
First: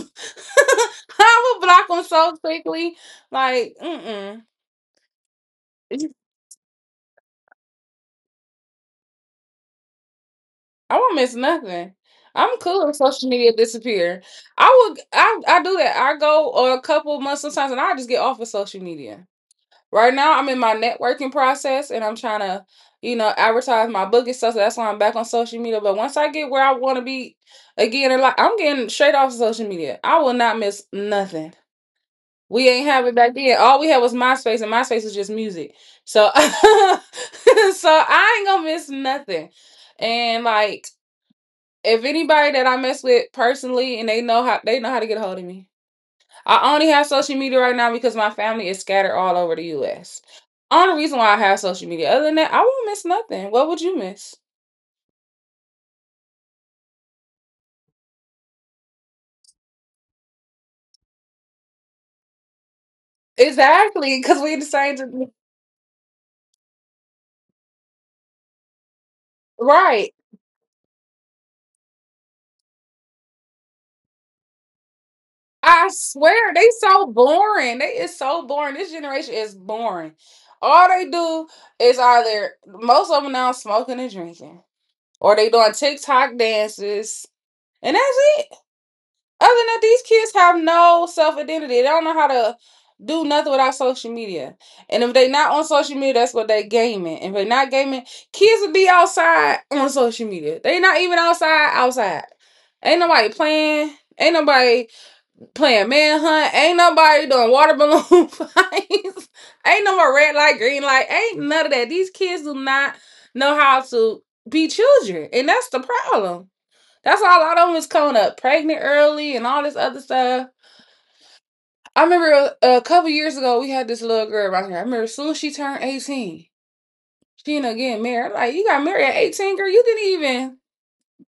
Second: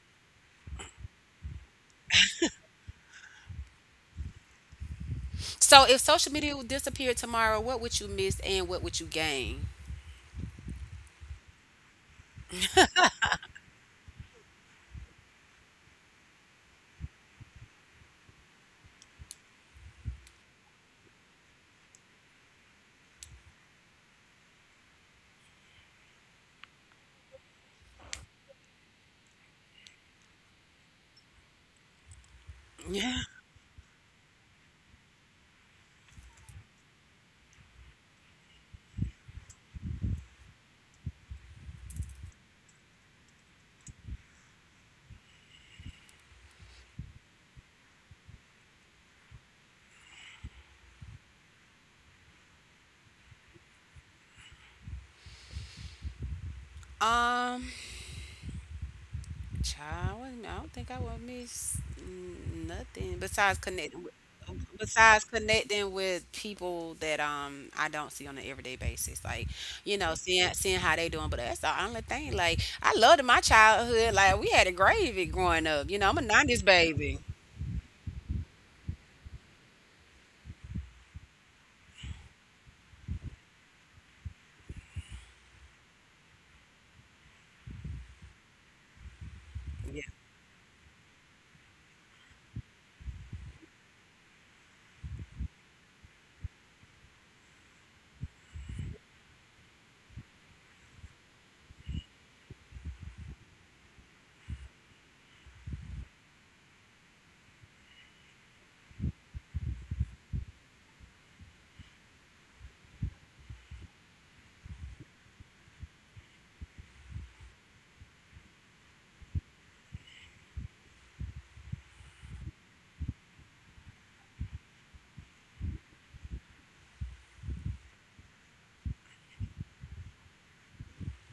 Speaker 2: would block them so quickly. Like mm-mm.
Speaker 1: So if
Speaker 2: I
Speaker 1: social media would disappear tomorrow, what would you miss and what would you gain?
Speaker 2: won't miss nothing. I'm cool if social media disappear. I do that. I go or a couple months sometimes, and I just get off of social media. Right now, I'm in my networking process and I'm trying to, you know, advertise my book and stuff. So that's why I'm back on social media. But once I get where I want to be again, like I'm getting straight off of social media, I will not miss nothing. We ain't have it
Speaker 1: Yeah.
Speaker 2: back then. All we had was MySpace, and MySpace is just music. So, (laughs) so I ain't gonna miss nothing. And like, if anybody that I mess with personally, and they know how to get a hold of me. I only have social media right now because my family is scattered all over the US. Only reason why I have social media, other than that, I won't miss nothing. What would you miss?
Speaker 1: Um. Child, I don't think I would miss nothing besides connecting with,
Speaker 2: Exactly, because we the
Speaker 1: besides
Speaker 2: same.
Speaker 1: connecting with people that I don't see on an everyday basis. Like, you
Speaker 2: Right.
Speaker 1: know, seeing how they doing. But that's the only thing. Like, I loved my childhood. Like, we had a gravy growing
Speaker 2: I
Speaker 1: up. You know, I'm a
Speaker 2: swear
Speaker 1: nineties
Speaker 2: they so
Speaker 1: baby.
Speaker 2: boring. They is so boring. This generation is boring. All they do is either most of them now smoking and drinking, or they doing TikTok dances, and that's it. Other than that,
Speaker 1: Yeah.
Speaker 2: these kids have no self identity. They don't know how to do nothing without social media. And if they not on social media, that's what they gaming. If they not gaming, kids will be outside on social media. They not even outside outside. Ain't nobody playing. Ain't nobody playing manhunt. Ain't nobody doing water balloon (laughs) fights. Ain't no more red light, green light. Ain't none of that. These kids do not know how to be children, and that's the problem. That's why a lot of them is coming up pregnant early and all this other stuff. I remember a couple years ago we had this little girl around here. I remember as soon as she turned 18, she ended up getting married. I'm like, you got married at 18, girl.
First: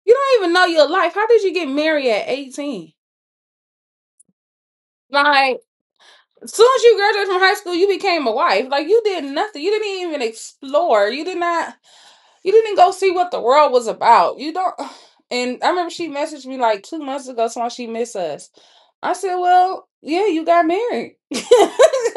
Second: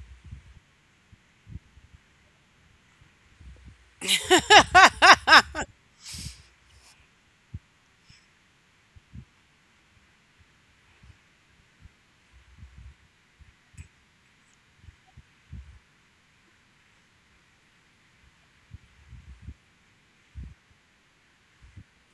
Speaker 2: You don't even know your life. How did you get married at 18? Like as soon as you graduated from high school, you became a wife. Like you did nothing. You didn't even explore. You didn't go see what the world was about. You don't. (sighs) And I remember she messaged me like 2 months ago, saying she missed us. I said, "Well, yeah, you got married." (laughs) I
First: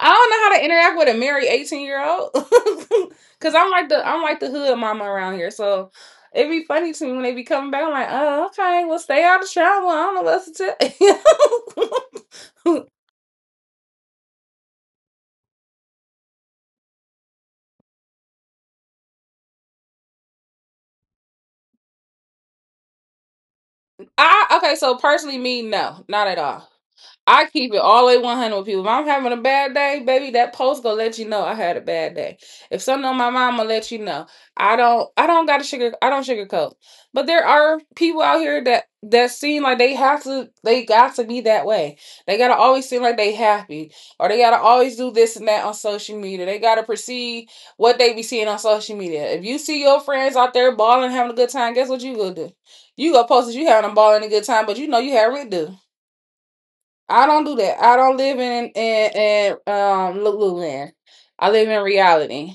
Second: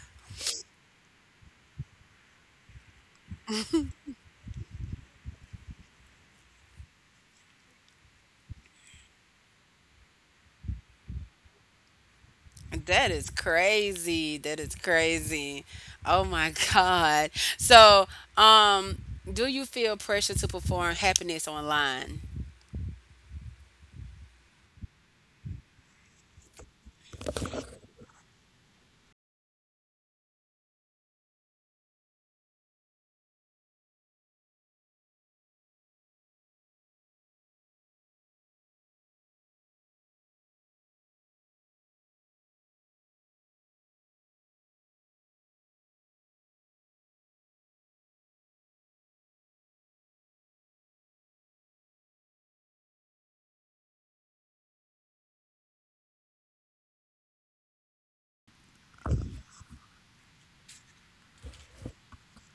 Speaker 2: don't know how to interact with a married 18 year old (laughs) because I'm like the hood mama around here. So it'd be funny to me when they be coming back. I'm like, "Oh, okay, well, stay out of trouble." I don't know what else to tell you.
Speaker 1: That is crazy. That is crazy. Oh my (laughs) God. So, um, do you feel pressure to perform happiness online?
Speaker 2: (laughs) I okay, so personally, me, no, not at all. I keep it all the way 100 with people. If I'm having a bad day, baby, that post gonna let you know I had a bad day. If something on my mind, gonna let you know. I don't got to sugar, I don't sugarcoat. But there are people out here that seem like they got to be that way. They gotta always seem like they happy, or they gotta always do this and that on social media. They gotta perceive what they be seeing on social media. If you see your friends out there balling, having a good time, guess what you gonna do? You gonna post that you having a ball and a good time, but you know you had redo. I don't do that. I don't live in Lululand. I live in reality.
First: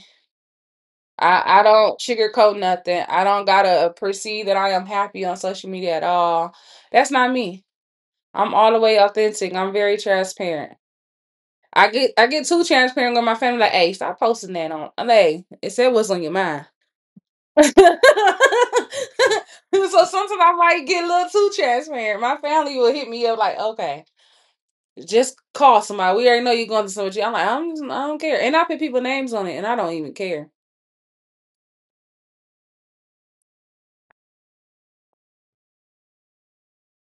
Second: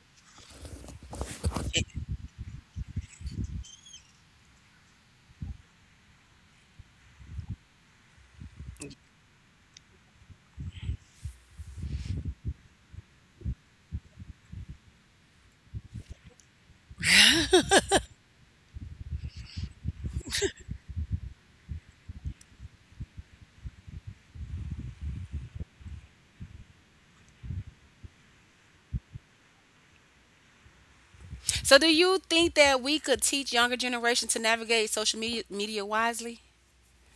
Speaker 2: I don't sugarcoat nothing. I don't gotta perceive that I am happy on social media at all. That's not me. I'm all the way authentic. I'm very transparent. I get too transparent with my family. Like, hey, stop posting that on. Like, "Hey, it said what's on your mind. (laughs) So sometimes I might get a little too transparent. My family will hit me up like, okay. Just call somebody. We already know you're going to somebody. I'm like, I don't care. And I put people names on it, and I don't even care.
Speaker 1: So, do you think that we could teach younger generation to navigate social media media wisely?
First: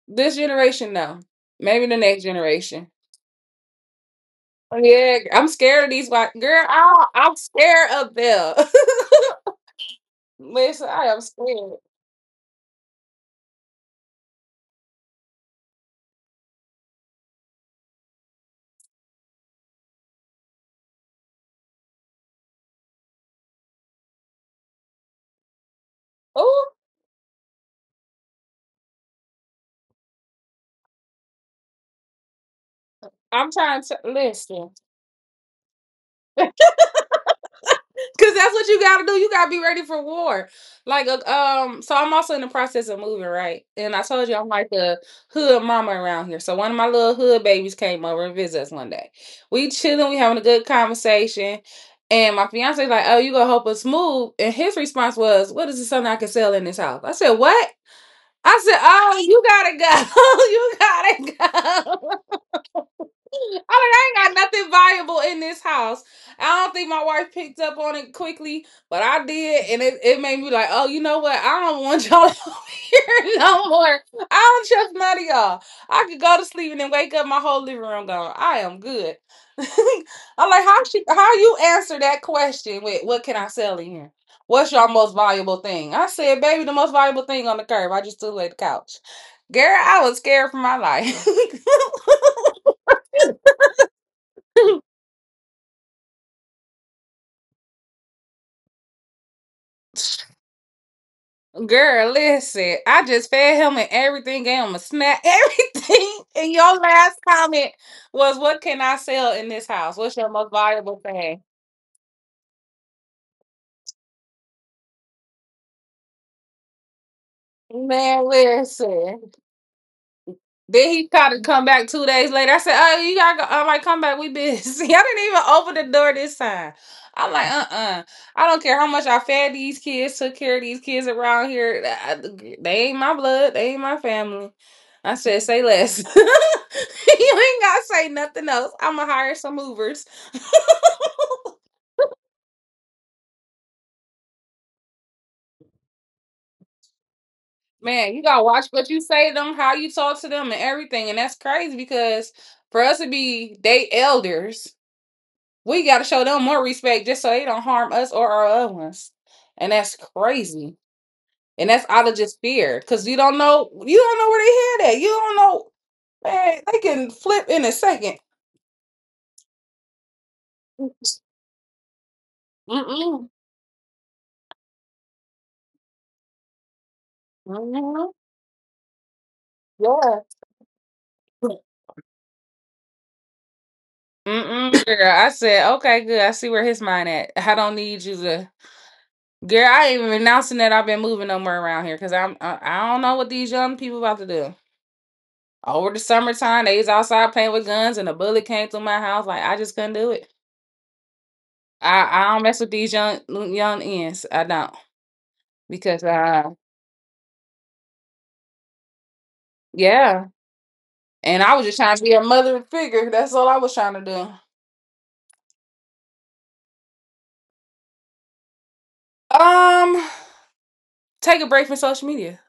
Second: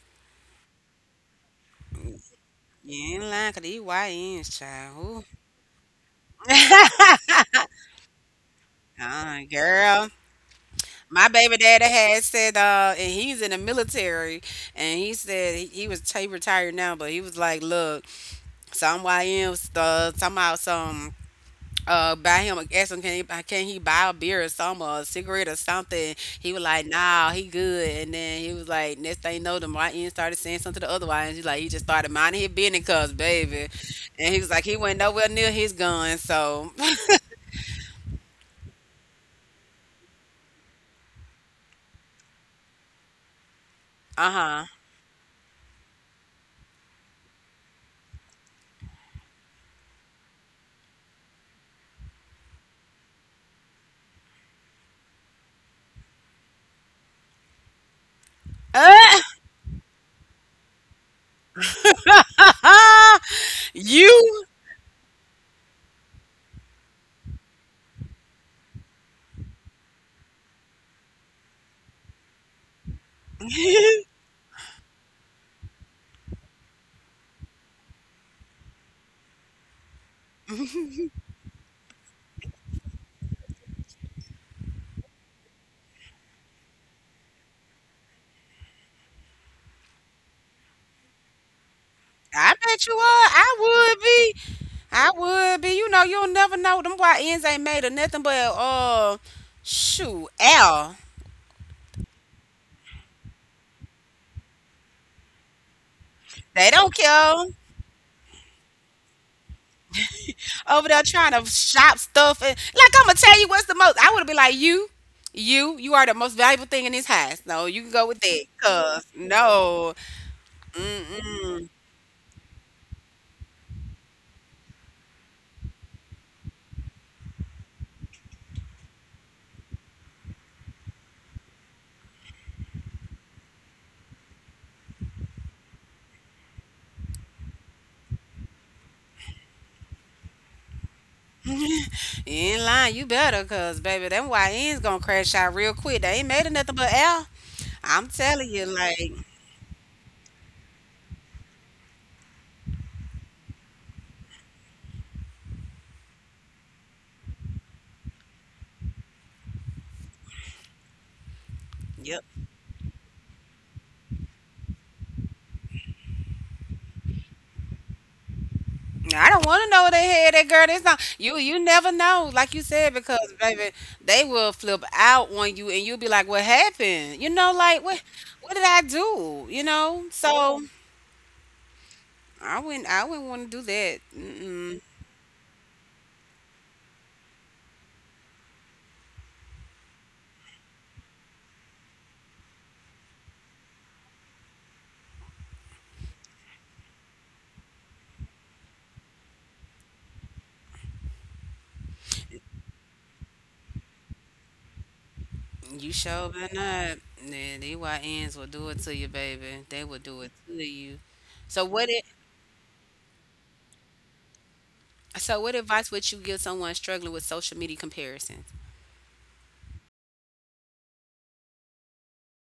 Speaker 2: This generation, no. Maybe the next generation.
Speaker 1: You ain't lying, 'cause these YNs, child.
Speaker 2: Yeah,
Speaker 1: Ooh. (laughs)
Speaker 2: I'm scared of these white girl. I'm scared of them.
Speaker 1: Girl,
Speaker 2: (laughs) Listen, I am
Speaker 1: my baby
Speaker 2: scared.
Speaker 1: daddy had said, and he was in the military, and he said he retired now, but he was like, look, some YNs, somehow some buy him, ask him can he buy a beer or some, or a cigarette or something. He was
Speaker 2: Oh,
Speaker 1: like, nah, he good. And then he was like, next thing you know, the YN started saying something to the other YN. He's like, he just started minding his business, cuz
Speaker 2: I'm
Speaker 1: baby.
Speaker 2: trying to
Speaker 1: And he was like,
Speaker 2: listen.
Speaker 1: he went nowhere near his gun, so (laughs)
Speaker 2: Cause that's what you gotta do. You gotta be ready for war. Like, so I'm also in the process of moving, right? And I told you I'm
Speaker 1: uh-huh.
Speaker 2: like a hood mama around here. So one of my little hood babies came over and visit us one day. We chilling, we having a good conversation, and my fiance's like, "Oh, you gonna help us move?" And his response was, "What is it something I can sell in this house?" I said, "What?" I said, "Oh,
Speaker 1: uh
Speaker 2: you gotta go. (laughs) You gotta go." I'm like,
Speaker 1: (laughs)
Speaker 2: I ain't got
Speaker 1: you
Speaker 2: nothing valuable in this house. I don't think my wife picked up on it quickly, but I did, and it made me like, oh, you know what? I don't want y'all (laughs) over here no more.
Speaker 1: (laughs)
Speaker 2: I don't trust none of y'all. I could go to sleep and then wake up, my whole living room gone. I am good. (laughs) I'm like, how she, how you answer that question with, what can I sell in here? What's your most valuable thing? I said, baby, the most valuable thing on the curb. I just threw away the couch. Girl, I was scared for my life.
Speaker 1: I bet you would. I would be, I would be. You know, you'll never know. Them YNs ain't made of nothing but shoot,
Speaker 2: (laughs)
Speaker 1: L.
Speaker 2: Girl, listen, I just fed him and everything, gave him a snack, (laughs) everything. And
Speaker 1: They
Speaker 2: your
Speaker 1: don't
Speaker 2: last
Speaker 1: care.
Speaker 2: comment was, what can I sell in this house? What's your most
Speaker 1: Over
Speaker 2: valuable
Speaker 1: there trying
Speaker 2: thing?
Speaker 1: to shop stuff. And, like I'm gonna tell you what's the most. I would be like, you, you are the most valuable thing in this house. No, you can go with
Speaker 2: Man,
Speaker 1: that. Cause
Speaker 2: listen.
Speaker 1: no,
Speaker 2: Then he tried to come
Speaker 1: mm-mm.
Speaker 2: back 2 days later. I said, "Oh, you gotta go." I'm like, "Come back, we busy." (laughs) I didn't even open the door this time. I'm like, I don't care how much I fed these kids, took care of these kids around here. They ain't my blood. They ain't my family." I said, "Say less." (laughs) You ain't gotta say nothing else. I'm gonna hire some movers. (laughs)
Speaker 1: (laughs) In line, you better. Cause baby, them YN's gonna crash out real quick. They ain't made of nothing but air. I'm
Speaker 2: Man, you gotta
Speaker 1: telling you,
Speaker 2: watch what you
Speaker 1: like,
Speaker 2: say to them, how you talk to them, and everything. And that's crazy because for us to be they elders. We got to show them more respect just so they don't harm us or our loved ones. And that's crazy. And that's out of
Speaker 1: yep.
Speaker 2: just fear because you don't know where they head at. You don't know, man, they can flip in a second.
Speaker 1: I don't want to know what they had, that girl. That's not you. You never know, like you said, because
Speaker 2: Mm-mm.
Speaker 1: baby, they will flip out on you, and you'll be like, "What happened?" You know, like what?
Speaker 2: Mm-hmm.
Speaker 1: What did I do? You know,
Speaker 2: Yeah.
Speaker 1: so I wouldn't. I wouldn't want to do that. Mm-mm.
Speaker 2: Mm-mm, girl. I said, okay, good. I see where his mind at. I don't need you to, girl. I ain't even announcing that I've been moving no more around here because I don't know what these young people about to do. Over the summertime, they was outside playing with guns, and a bullet came through my house. Like I just couldn't do it. I don't mess with these young young ends. I don't
Speaker 1: You
Speaker 2: because
Speaker 1: sure better not. Yeah, DYNs will do it to you, baby. They will do
Speaker 2: yeah.
Speaker 1: it to you.
Speaker 2: And I
Speaker 1: So
Speaker 2: was just
Speaker 1: what?
Speaker 2: trying to
Speaker 1: It,
Speaker 2: be a mother figure. That's all I was trying to do.
Speaker 1: so what advice would you give someone struggling with social media comparison?
Speaker 2: Um, Take a break from social media.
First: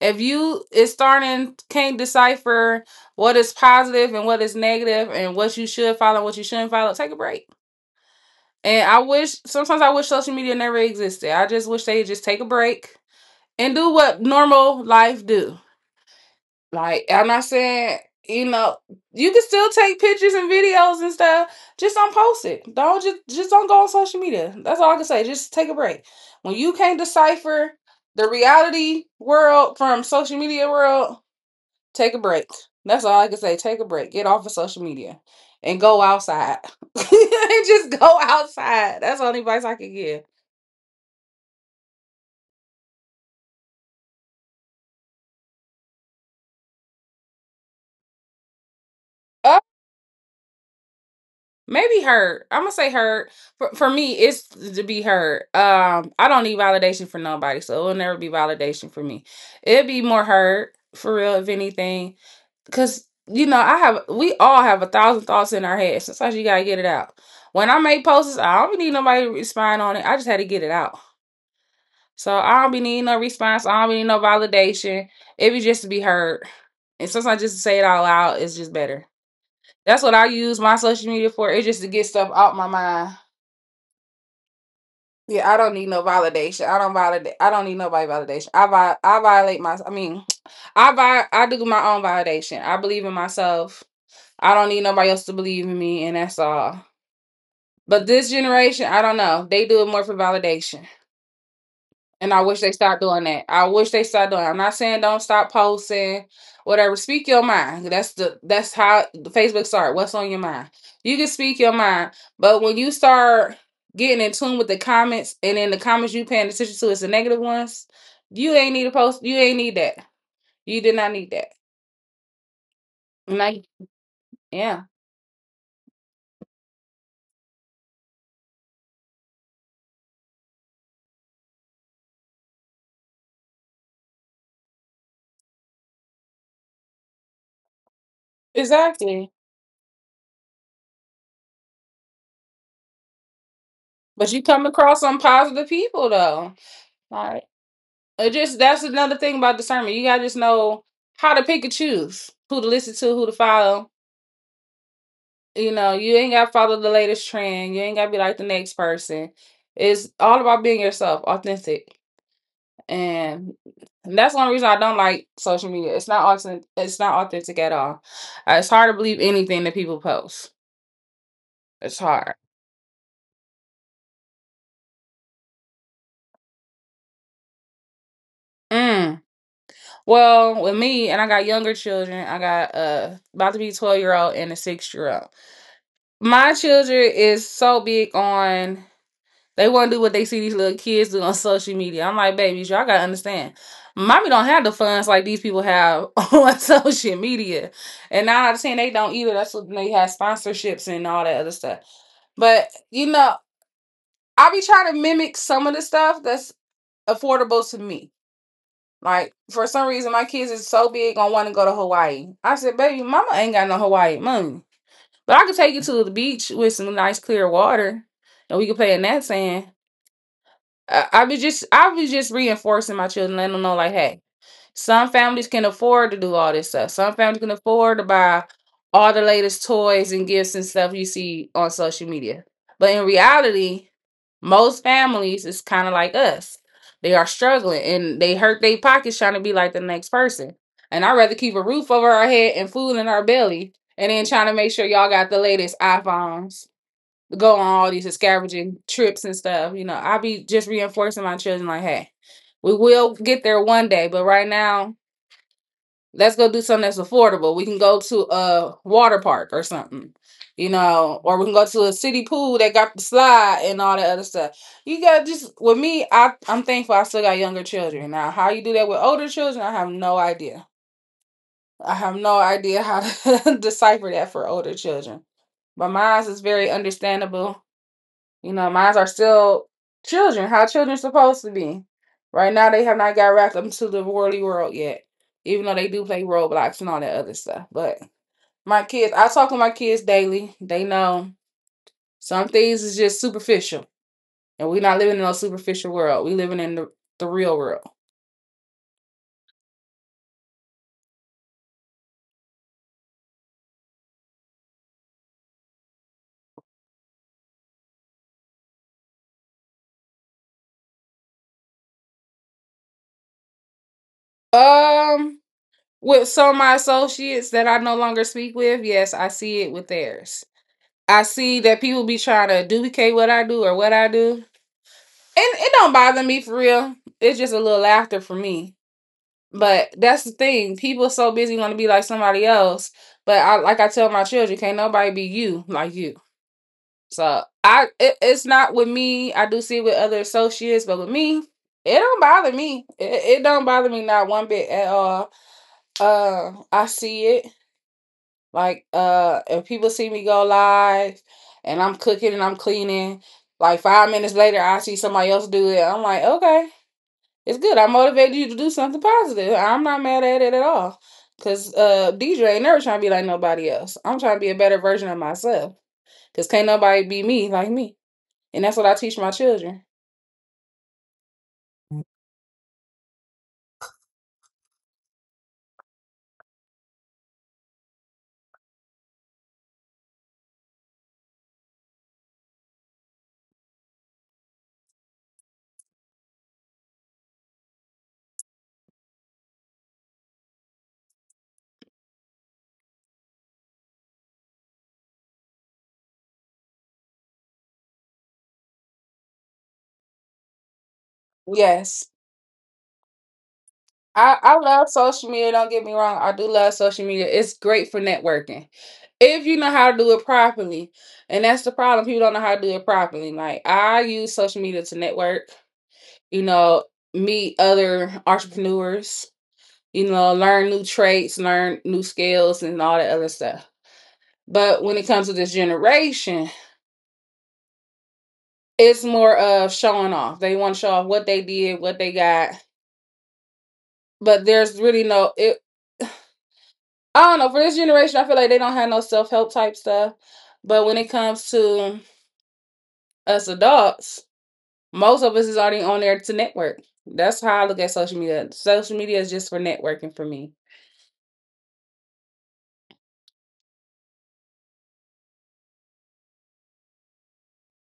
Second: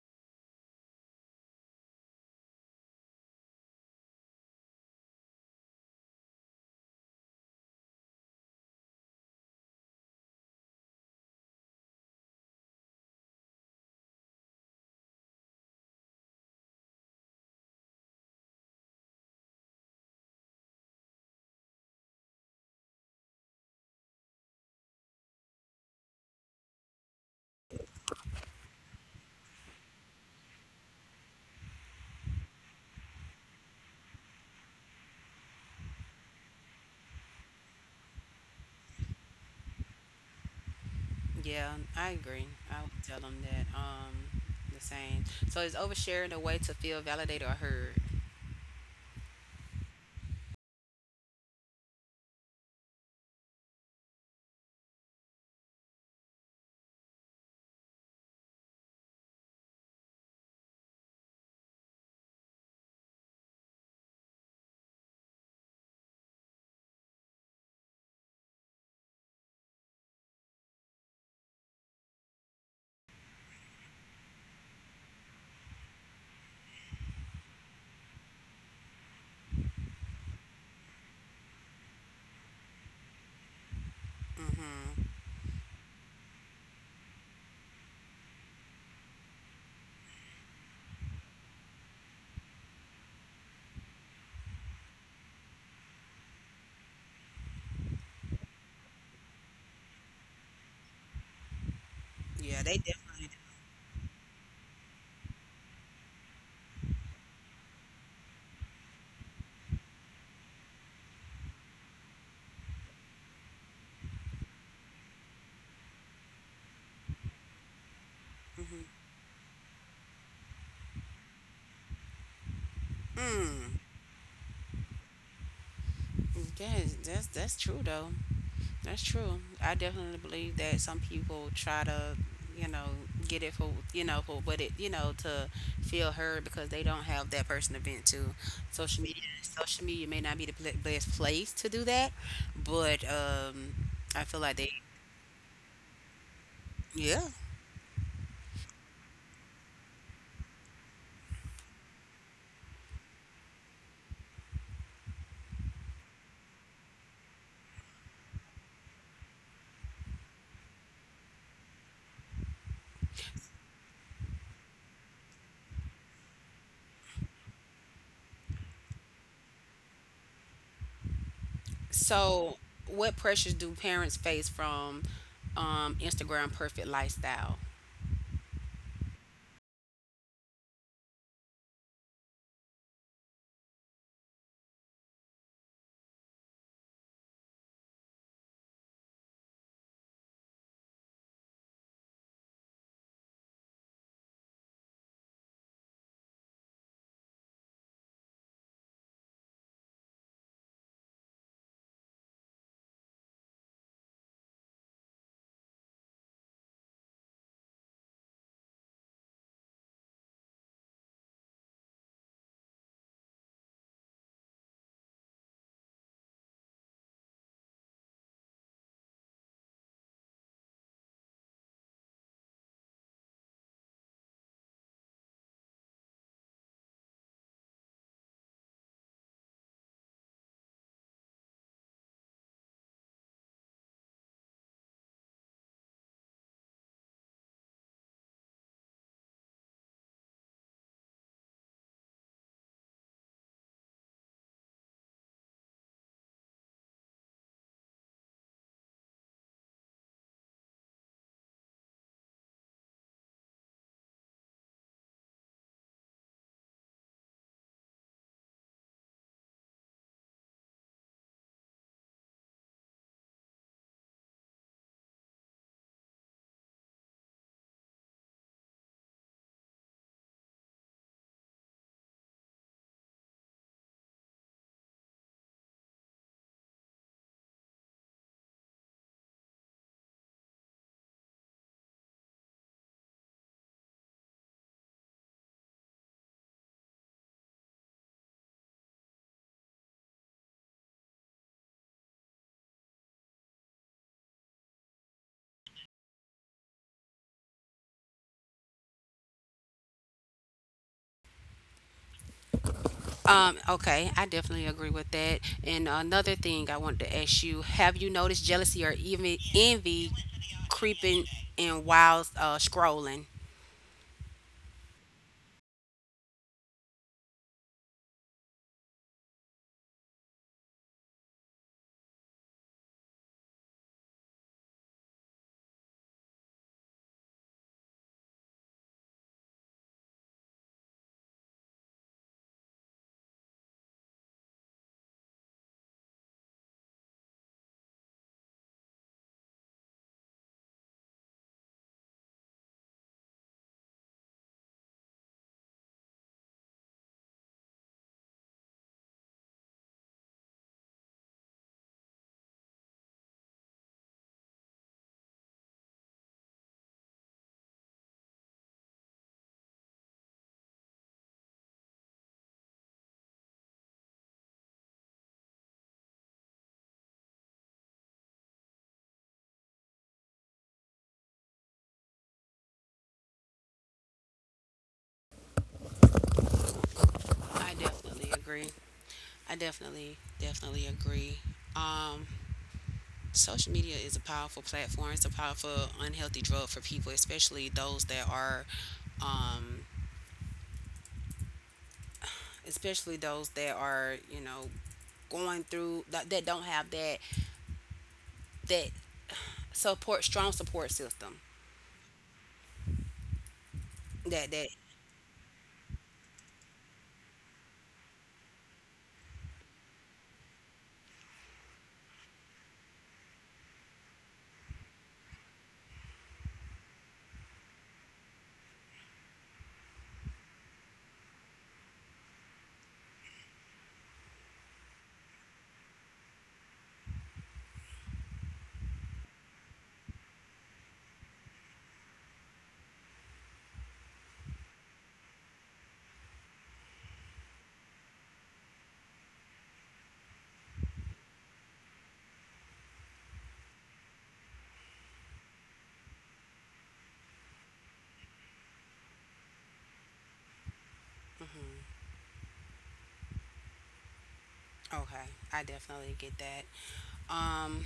Speaker 2: If you is starting can't decipher what is positive and what is negative and what you should follow and what you shouldn't follow, take a break. And I wish sometimes I wish social media never existed. I just wish they just take a break and do what normal life do. Like I'm not saying, you know, you can still take pictures and videos and stuff. Just don't post it. Don't just don't go on social media. That's all I can say. Just take a break. When you can't decipher the reality world from social media world, take a break. That's all I can say. Take a break. Get off of social media and go outside. (laughs) Just go outside. That's the only advice I can give.
Speaker 1: Yeah, I agree. I would tell them that. The same. So is oversharing a way to feel validated or heard?
Speaker 2: Other maybe hurt. I'm gonna say hurt. For me, it's to be hurt. I don't need validation for nobody, so it'll never be validation for me. It'd be more hurt for real, if anything, because you know I have. We all have a thousand thoughts in our head. Sometimes you gotta get it out. When I make posts, I don't need nobody to respond on it. I just had to get it out. So I don't be needing no response. I don't be needing no validation. It be just to be heard. And sometimes just to say it out loud is just better. That's what I use my social media for. It's just to get stuff out my mind.
Speaker 1: Mm-hmm.
Speaker 2: Yeah, I don't need no validation. I don't validate. I don't need nobody validation. I violate my. (tsk) I do my own validation. I believe in myself. I don't need nobody else to believe in me, and that's all. But this generation, I don't know. They do it more for validation. And I wish
Speaker 1: Yeah,
Speaker 2: they
Speaker 1: they
Speaker 2: stopped doing
Speaker 1: definitely.
Speaker 2: that. I wish they stopped doing it. I'm not saying don't stop posting, whatever. Speak your mind. That's how Facebook start. What's on your mind? You can speak your mind, but when you start getting in tune with the comments, and then the comments you paying attention to is the negative ones. You ain't need to post. You ain't need that. You did not need that.
Speaker 1: Mm-hmm.
Speaker 2: Like,
Speaker 1: Mm.
Speaker 2: yeah,
Speaker 1: Yes, that's true though. That's true. I definitely believe that some people try to, you know, get it for you know, for what it, you know, to feel heard because they don't have that person to vent to.
Speaker 2: exactly.
Speaker 1: Social media may not be the best place to do that, but I
Speaker 2: But
Speaker 1: feel
Speaker 2: you
Speaker 1: like
Speaker 2: come
Speaker 1: they.
Speaker 2: across some positive people though.
Speaker 1: Yeah.
Speaker 2: Like, it just that's another thing about discernment. You gotta just know how to pick and choose who to listen to, who to follow. You know, you ain't gotta follow the latest trend. You ain't gotta be like the next person. It's all about being yourself, authentic, and that's one reason I don't like social media. It's not authentic. It's not authentic at all. It's hard to believe anything that people post. It's hard.
Speaker 1: So, what pressures do parents face from Instagram perfect lifestyle?
Speaker 2: Mm. Well, with me, and I got younger children. I got about to be 12-year old and a 6-year old. My children is so big on they want to do what they see these little kids do on social media. I'm like, babies, y'all gotta understand. Mommy don't have the funds like these people have (laughs) on social media, and now I'm saying they don't either. That's what they have sponsorships and all that other stuff. But you know, I be trying to mimic some of the stuff that's affordable to me. Like for some reason, my kids is so big on want to go to Hawaii. I said, baby, mama ain't got no Hawaii money. But I could take you to the beach with some nice clear water, and we could play in that sand. I was just reinforcing my children, letting them know, like, hey, some families can afford to do all this stuff. Some families can afford to buy all the latest toys and gifts and stuff you see on social media. But in reality, most families is kind of like us. They are struggling and they hurt their pockets trying to be like the next person. And I'd rather keep a roof over our head and food in our belly and then trying to make sure y'all got the latest iPhones, go on all these scavenging trips and stuff. You know, I be just reinforcing my children like, hey, we will get there one day, but right now let's go do something that's affordable. We can go to a water park or something, you know, or we can go to a city pool that got the slide and all that other stuff. You got just with me, I'm thankful I still got younger children. Now, how you do that with older children, I have no idea. I have no idea how to (laughs) decipher that for older children. But mine is very understandable, you know, mines are still children, how children supposed to be. Right now, they have not got wrapped up into the worldly world yet, even though they do play Roblox and all that other stuff. But my kids, I talk with my kids daily. They know some things is just superficial, and we're not living in no superficial world. We living in the real world.
Speaker 1: Okay, I definitely agree with that. And another thing I wanted to ask, you have you noticed jealousy or even envy creeping in while scrolling?
Speaker 2: Um, with some of my associates that I no longer speak with, yes, I see it with theirs. I see that people be trying to duplicate what I do or what I do, it don't bother me for real. It's just a little laughter for me. But that's the thing. People so busy want to be like somebody else. But I like I tell my children, can't nobody be you like you. It's not with me. I do see it with other associates, but with me, it don't bother me. It don't bother me not one bit at all. I see it. Like if people see me go live, and I'm cooking and I'm cleaning, like 5 minutes later, I see somebody else do it. I'm like, okay, it's good. I motivated you to do something positive. I'm not mad at it at all. Cause Deidre ain't never trying to be like nobody else. I'm trying to be a better version of myself. Cause can't nobody be me like me. And that's what I teach my children.
Speaker 1: I definitely agree. I definitely, definitely agree. Um, social media is a powerful platform. It's a powerful, unhealthy drug for people, especially those that are um, especially those that are, you know, going through that, that don't have that, that support, strong support system,
Speaker 2: Yes.
Speaker 1: that
Speaker 2: I
Speaker 1: that
Speaker 2: love social media, don't get me wrong. I do love social media. It's great for networking. If you know how to do it properly. And that's the problem. People don't know how to do it properly. Like I use social media to network, you know, meet other entrepreneurs, you know, learn new traits, learn new skills, and all that other stuff. But when it comes to this generation, it's more of showing off. They want to show off what they did, what they got. But there's really no it. I don't know. For this generation, I feel like they don't have no self help type stuff. But when it comes to us adults, most of us is already on there to network. That's how I look at social media. Social media is just for networking for me.
Speaker 1: mhm. Okay, I definitely get that. um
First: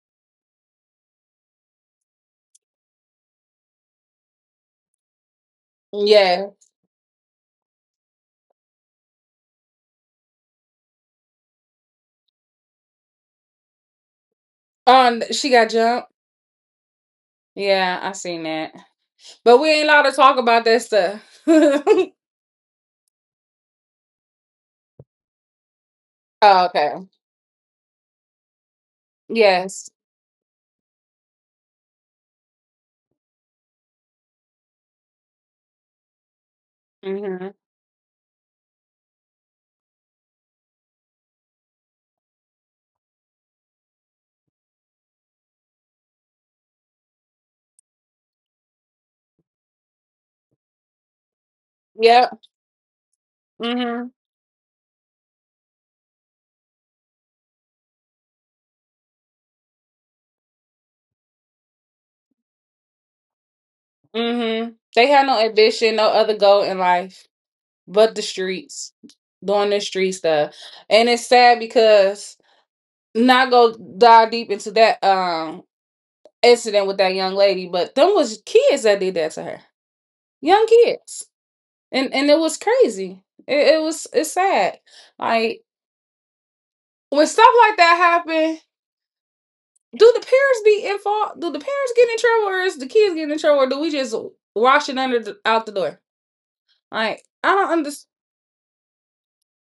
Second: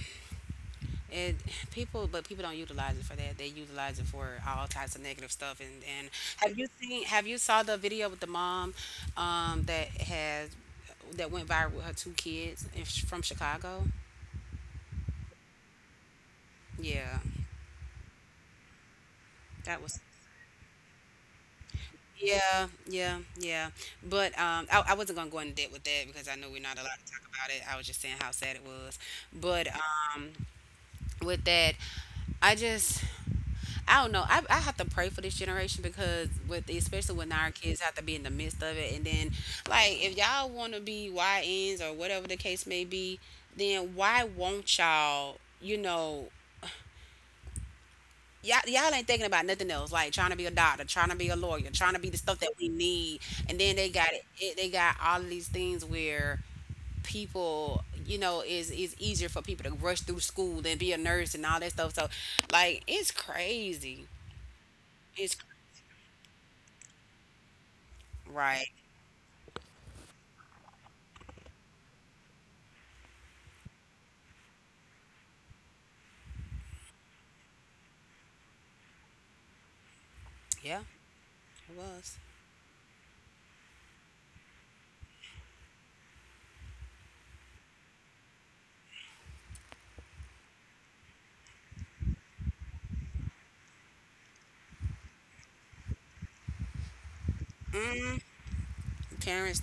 Speaker 1: it, people, but people don't utilize it for that, they utilize it for all types of negative stuff. And and
Speaker 2: Yeah.
Speaker 1: have you seen have you saw the video with the mom that has, that went viral with her two kids in, from Chicago?
Speaker 2: She got jumped.
Speaker 1: Yeah,
Speaker 2: Yeah, I seen that. But we
Speaker 1: that
Speaker 2: ain't
Speaker 1: was.
Speaker 2: allowed to talk about that stuff. (laughs) Oh,
Speaker 1: Yeah, yeah, yeah. But I wasn't gonna go into depth with that because I know we're not
Speaker 2: okay.
Speaker 1: allowed to talk about it. I was just saying how sad it was. But
Speaker 2: Yes.
Speaker 1: with that, I just, I don't know. I have to pray for this generation, because with, especially when
Speaker 2: Mhm.
Speaker 1: our kids have to be in the midst of it, and then like if y'all want to be YNs or whatever the case may be, then why won't y'all? You know, y'all, y'all ain't thinking about nothing else, like trying to be a doctor, trying to be a lawyer, trying to be the
Speaker 2: Yep.
Speaker 1: stuff that we need. And then they
Speaker 2: Mhm.
Speaker 1: got it, it they got all of these things where people, you know, is easier for people to rush through school than be a nurse and all that stuff, so like it's crazy.
Speaker 2: Mhm. They have no
Speaker 1: it's cr-
Speaker 2: ambition, no other goal in life. But the
Speaker 1: right.
Speaker 2: streets doing the street stuff, and it's sad because not go dive deep into that incident with that young lady, but them was kids that did that to her. Young
Speaker 1: Yeah,
Speaker 2: kids.
Speaker 1: it
Speaker 2: and
Speaker 1: was.
Speaker 2: and it was crazy. It was, it's sad, like when stuff like that happen. Do the parents be in fault? Do the parents get in trouble? Or is the kids getting in trouble? Or do we just wash it under out the door? Like, I don't understand.
Speaker 1: Parents,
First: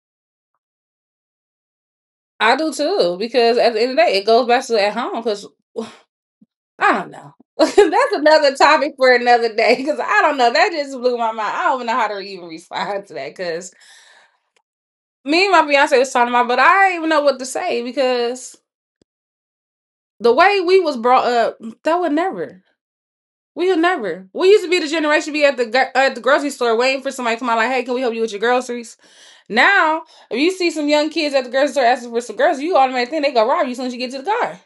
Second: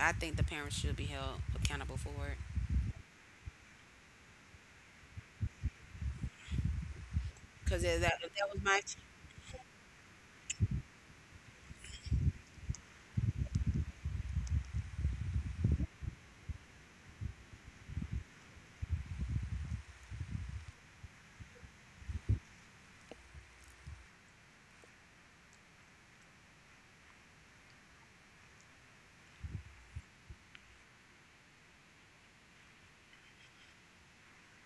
Speaker 1: I think the parents should be held accountable for it,
Speaker 2: I do too, because at the end of the day it goes back to at home because. I don't know. (laughs)
Speaker 1: because that,
Speaker 2: That's
Speaker 1: that
Speaker 2: another
Speaker 1: was my
Speaker 2: topic for another day, because I don't know. That just blew my mind. I don't even know how to even respond to that because me and my fiance was talking about, but I didn't even know what to say, because the way we was brought up, that would never. We would never. We used to be the generation be at the at the grocery store waiting for somebody to come out like, "Hey, can we help you with your groceries?" Now, if you see some young kids at the grocery store asking for some groceries, you automatically think they gonna rob you as soon as you get to the car.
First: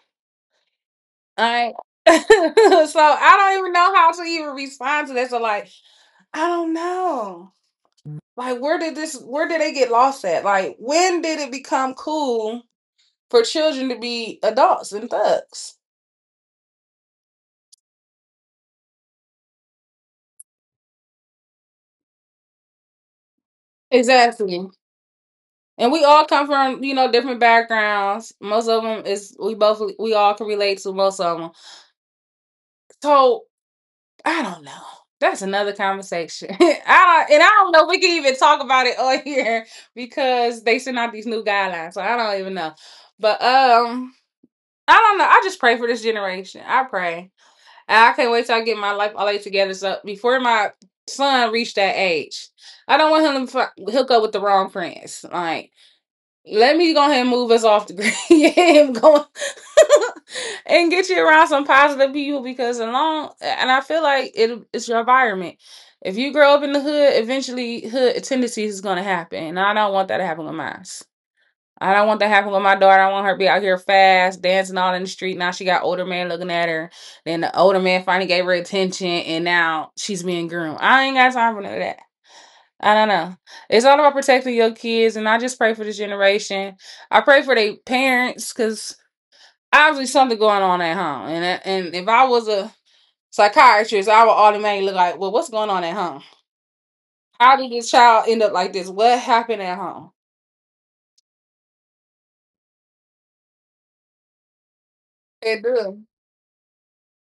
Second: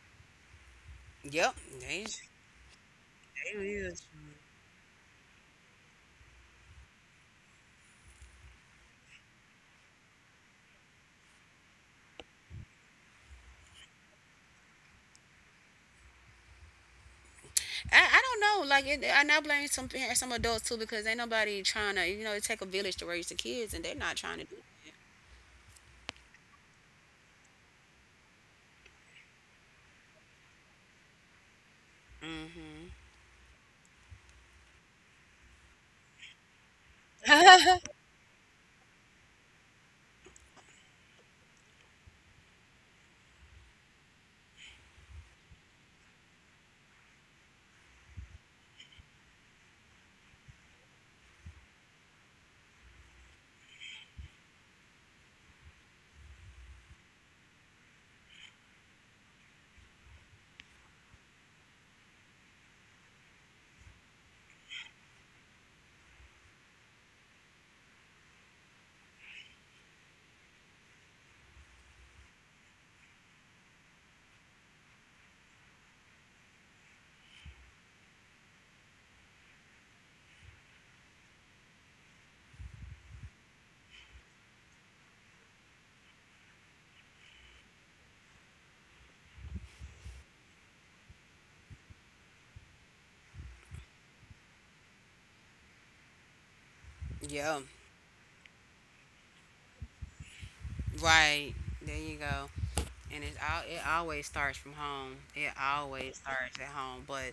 Speaker 2: All
Speaker 1: yep.
Speaker 2: right.
Speaker 1: they,
Speaker 2: (laughs) So I don't
Speaker 1: they
Speaker 2: even know
Speaker 1: is.
Speaker 2: how to even respond to that. So like. I don't know. Like, where did this where did they get lost at? Like, when did it become cool for children to be adults and thugs?
Speaker 1: I don't know. Like, it, I now blame some adults too, because ain't nobody trying to. You know, it take a village to raise the kids, and they're not trying to. Do
Speaker 2: Exactly. And we all come from, you know, different backgrounds. Most of them is we both we all can relate to most of them. So, I don't know. That's another conversation. (laughs) I and I don't know if we can even talk about it on (laughs) here, because they send out these new guidelines. So I don't even know. But I don't know. I just pray for this generation. I pray. I can't wait till I get my life all the together. So before my son reached that age, I don't want him to hook up with the wrong friends. Like, let me go ahead and move us off the grid (laughs) and go (laughs) and get you around some positive people, because along and I feel like it's your environment. If you grow up in the hood, eventually hood tendencies is gonna happen, and I don't want that to happen with mine. I don't want that happen with my daughter. I want her to be out here fast, dancing all in the street. Now she got older man looking at her. Then the older man finally gave her attention, and now she's being groomed. I ain't got time for none of that. I don't know. It's all about protecting your kids, and I just pray for this generation. I pray for their parents because obviously something going on at home. And if I was a psychiatrist, I would automatically look like, well, what's going on at home?
Speaker 1: that.
Speaker 2: How
Speaker 1: Yeah,
Speaker 2: did this child end up like this? What happened at home?
Speaker 1: right. There you go. And it's all it always starts from home. It
Speaker 2: It do.
Speaker 1: always starts at home. But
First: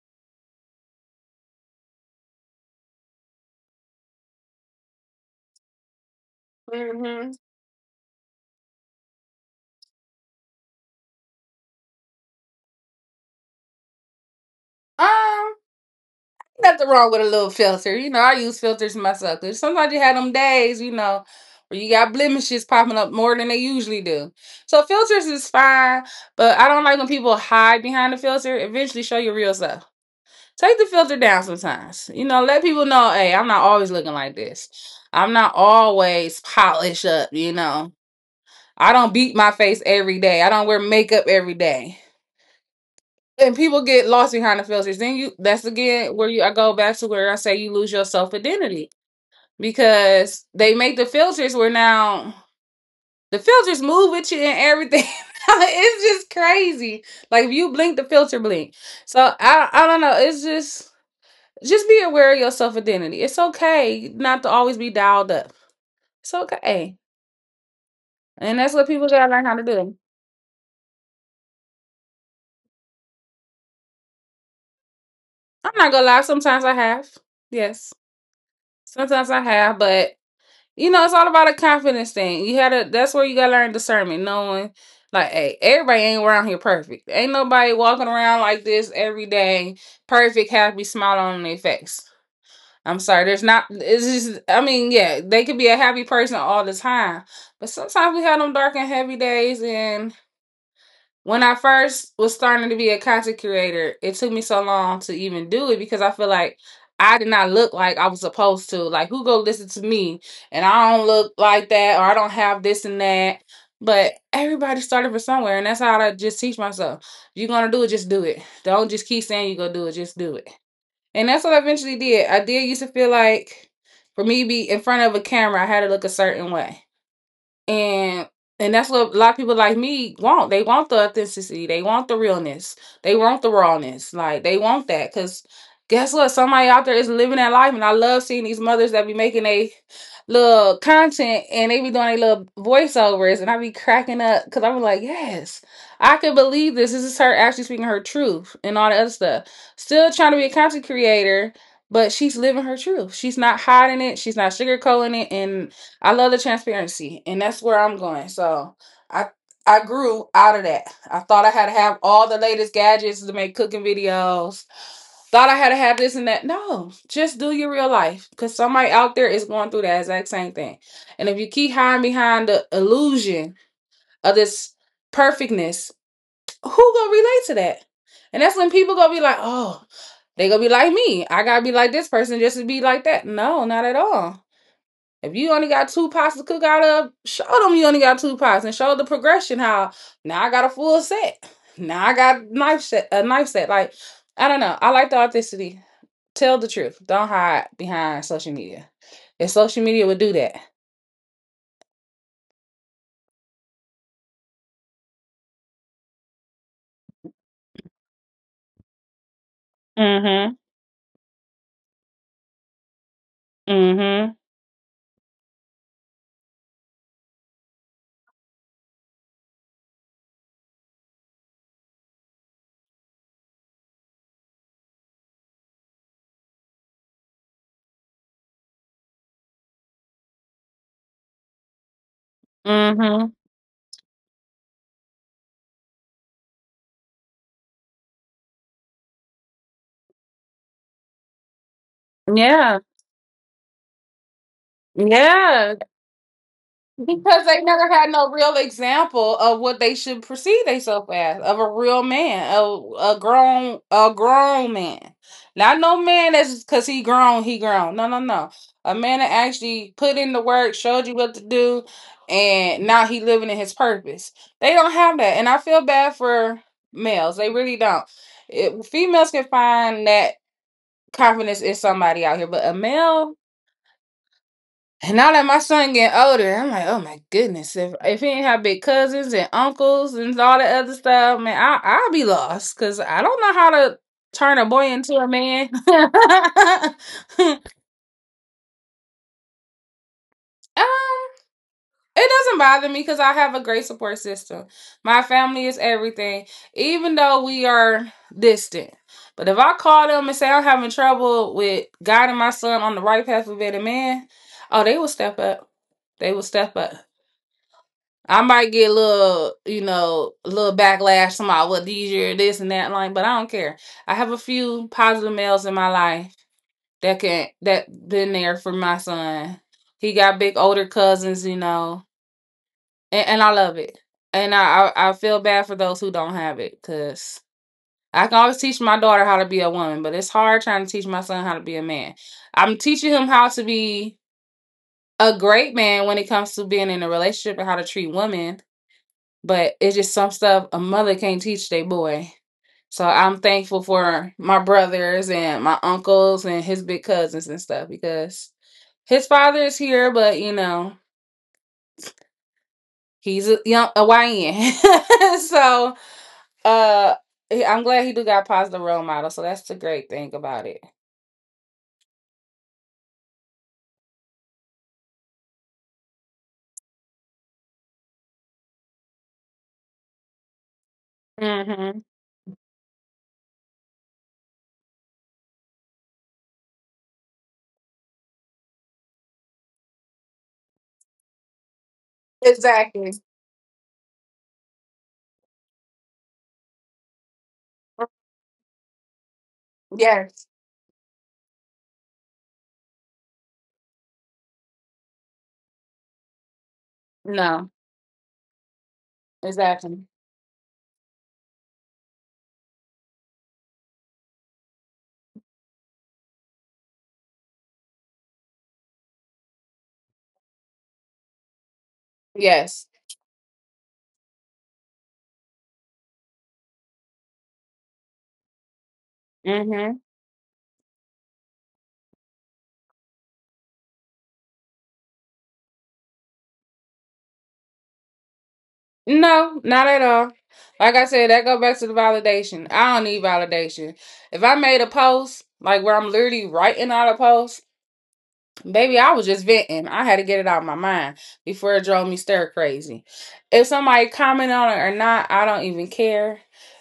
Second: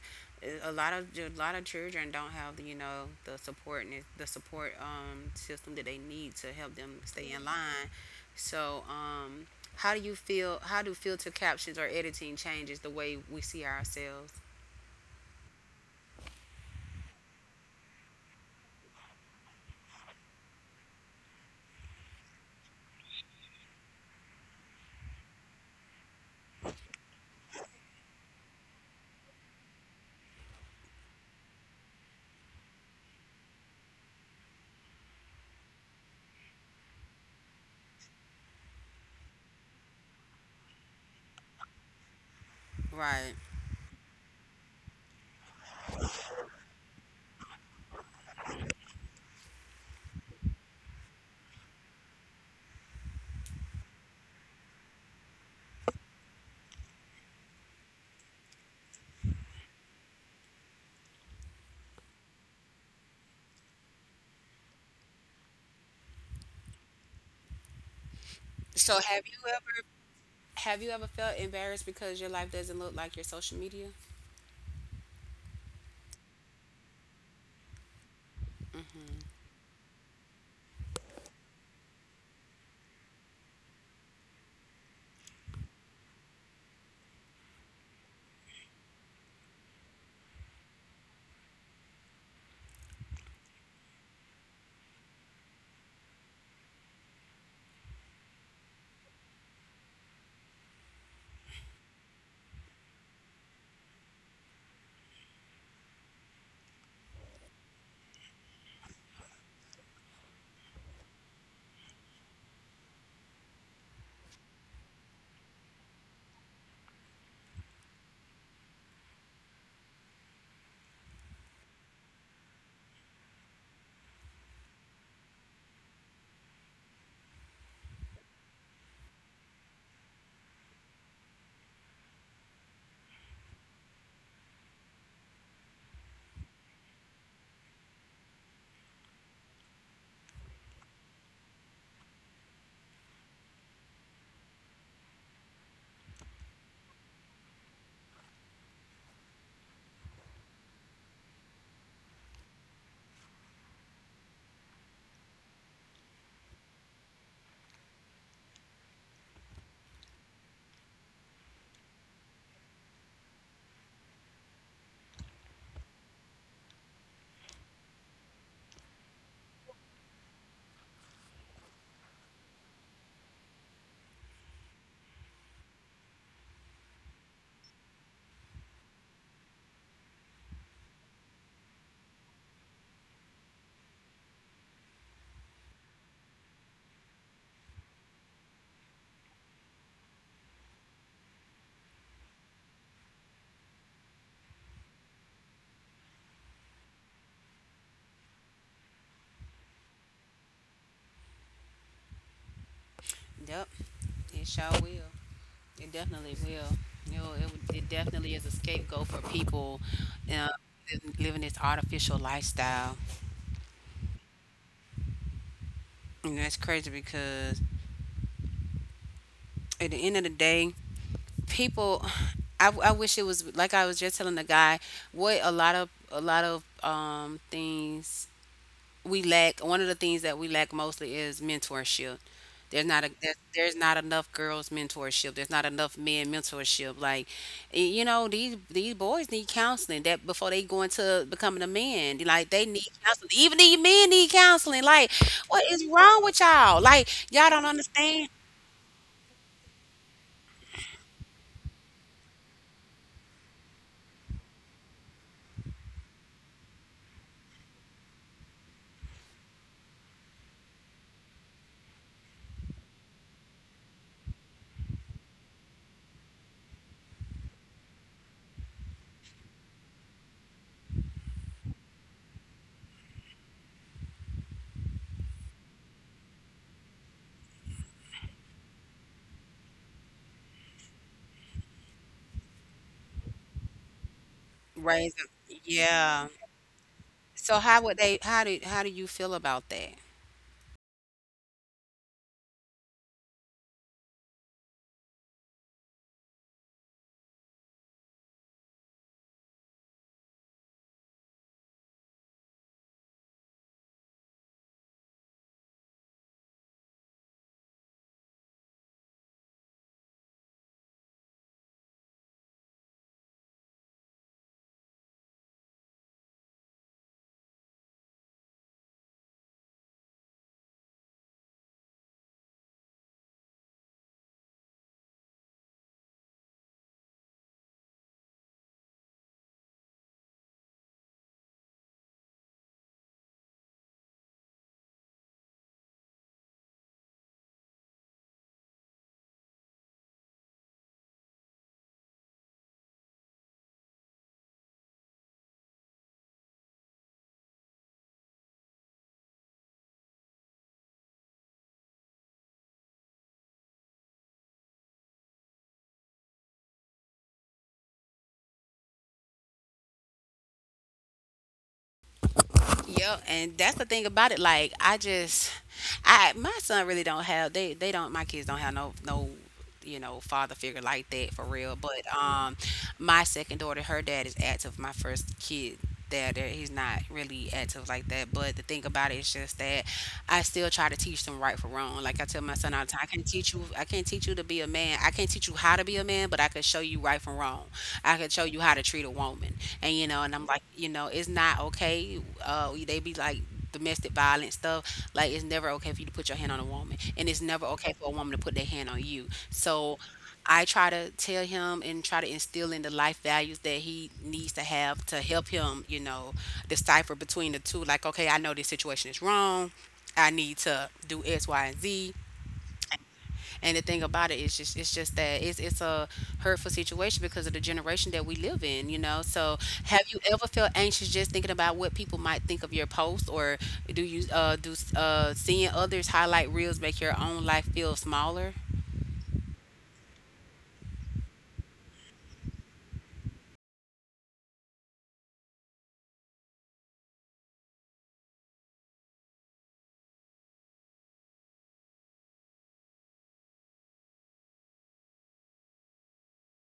Speaker 1: a lot of children don't have the the support and the support system that they need to help them stay
Speaker 2: Hmm.
Speaker 1: in line. So um, how do you feel? How do filter captions or editing changes the way we see ourselves?
Speaker 2: Um, nothing wrong with a little filter. You know, I use filters myself, 'cause sometimes you have them days, you know, where you got blemishes popping up more than they usually do. So filters is fine, but I don't like when people hide behind the filter. Eventually, show your real self. Take the filter down sometimes. You know, let people know, hey, I'm not always looking like this. I'm not always polished up. You know, I don't beat my face every day. I don't wear makeup every day,
Speaker 1: Right.
Speaker 2: and people get lost behind the filters. Then you that's again where you I go back to where I say you lose your self identity, because they make the filters where now the filters move with you and everything. (laughs) It's just crazy. Like, if you blink, the filter blink. So I don't know. It's just be aware of your self identity. It's okay not to always be dialed up. It's okay, and that's
Speaker 1: So
Speaker 2: what people gotta learn how to do.
Speaker 1: have you ever felt embarrassed because your life doesn't look like your social media?
Speaker 2: I'm not gonna lie. Sometimes I have. Yes, sometimes I have, but you know, it's all about a confidence thing. You had to that's where you gotta learn discernment, knowing like, hey, everybody ain't around here perfect. Ain't nobody walking around like this every day, perfect, happy, smile on their face. I'm sorry, there's not it's just I mean, yeah, they could be a happy person all the time. But sometimes we have them dark and heavy days, and when I first was starting to be a content creator, it took me so long to even do it because I feel like I did not look like I was supposed to. Like, who go listen to me? And I don't look like that, or I don't have this and that. But everybody started from somewhere, and that's how I just teach myself. If you're gonna do it, just do it. Don't just keep saying you're gonna do it, just do it. And that's what I eventually did. I did used to feel like for me to be in front of a camera, I had to look a certain way, and and that's what a lot of people like me want. They want the authenticity, they want the realness, they want the rawness, like they want that, because guess what, somebody out there is living that life. And I love seeing these mothers that be making a little content, and they be doing a little voiceovers, and I be cracking up because I'm like, yes, I can believe this. This is her actually speaking her truth and all that other stuff. Still trying to be a content creator, but she's living her truth. She's not hiding it, she's not sugarcoating it. And I love the transparency, and that's where I'm going. So I I grew out of that. I thought I had to have all the latest gadgets to make cooking videos. Thought I had to have this and that. No, just do your real life, because somebody out there is going through that exact same thing. And if you keep hiding behind the illusion of this perfectness, who gonna relate to that? And that's when people gonna be like, oh, they gonna be like me. I gotta be like this person just to be like that. No, not at all. If you only got two pots to cook out of, show them you only got two pots, and show the progression how now I got a full set. Now I got a knife set, a knife set. Like, I don't know. I like the authenticity. Tell the truth. Don't hide behind social media. If social media would do that.
Speaker 1: Yep. It sure will. It definitely will. You know, it definitely is a scapegoat for people uh,
Speaker 2: Mm-hmm.
Speaker 1: living this artificial lifestyle.
Speaker 2: Mm-hmm.
Speaker 1: And that's crazy because at the end of the day, people, I wish it was like I was just telling the guy what a lot of things we lack. One of the things that we lack mostly is mentorship.
Speaker 2: Mm-hmm.
Speaker 1: There's not enough girls mentorship. There's not enough men mentorship. Like, you know, these boys need counseling that before they go into becoming a man. Like they
Speaker 2: Yeah.
Speaker 1: need counseling. Even these men need counseling. Like, what
Speaker 2: Yeah.
Speaker 1: is wrong with y'all? Like
Speaker 2: Because
Speaker 1: y'all don't
Speaker 2: they never had
Speaker 1: understand.
Speaker 2: no real example of what they should perceive themselves as, of a real man, a grown man, not no man that's because he grown, he grown. No, no, no. A man that actually put in the work, showed you what to do, and now he living in his purpose. They don't have that, and I feel bad for males. They really don't. It, females can find that confidence in somebody out here, but a male and now that my son getting older, I'm like, oh my goodness, if he ain't have big cousins and uncles and all that other stuff, man, I'll be lost because I don't know how to turn a boy
Speaker 1: Raise
Speaker 2: into
Speaker 1: them.
Speaker 2: a man.
Speaker 1: Yeah.
Speaker 2: (laughs)
Speaker 1: So
Speaker 2: Um,
Speaker 1: how would they? How do you feel about that?
Speaker 2: it doesn't bother me because I have a great support system. My family is everything, even though we are distant. But if I call them and say I'm having trouble with guiding my son on the right path of being a man, oh, they will step up. They will step up. I might get a little, you know, a little backlash from all what these year this and that like, but I don't care. I have a few positive males in my life that can that been there for my son. He got big older cousins, you know, and I love it. And I feel bad for those who don't have it, because I can always teach my daughter how to be a woman, but it's hard trying to teach my son how to be a man. I'm teaching him how to be a great man when it comes to being in a relationship and how to treat women. But it's just some stuff a mother can't teach their boy. So I'm thankful for my brothers and my uncles and his big cousins and stuff, because his father is here, but you know he's a young a YN. (laughs) So uh, I'm glad he do got positive role model. So that's the great thing about it.
Speaker 1: Yeah, and that's the thing about it. I my son really don't have they don't my kids don't have no father figure like that for real. But
Speaker 2: Hmm.
Speaker 1: my second daughter, her dad is active. My first kid. Dad, he's not really active like that. But the thing about it is just that I still try to teach them right from wrong. Like I tell my son all the time,
Speaker 2: Exactly.
Speaker 1: I can't teach you to be a man. I can't teach you how to be a man, but I can show you right from wrong. I can show you how to treat a woman. And you know, and I'm
Speaker 2: Yes.
Speaker 1: like, you know, it's not okay. They be like domestic violence stuff like it's never okay for you to put your hand on a woman, and it's never
Speaker 2: No.
Speaker 1: okay for a woman to put their hand on you. So
Speaker 2: Exactly.
Speaker 1: I try to tell him and try to instill in the life values that he needs to have to help him, you know, decipher between the two. Like, okay, I know this situation is wrong. I need to do X, Y, and Z.
Speaker 2: Yes.
Speaker 1: And the thing about it is just it's just that it's a hurtful situation because of the generation that we live in, you know. So
Speaker 2: Mm-hmm.
Speaker 1: have you ever felt anxious just thinking about what people might think of your post, or do you do seeing others highlight reels make your own life feel smaller?
Speaker 2: No, not at all. Like I said, that go back to the validation. I don't need validation. If I made a post, like where I'm literally writing out a post, baby, I was just venting. I had to get it out of my mind before it drove me stir crazy. If somebody comment on it or not, I don't even care.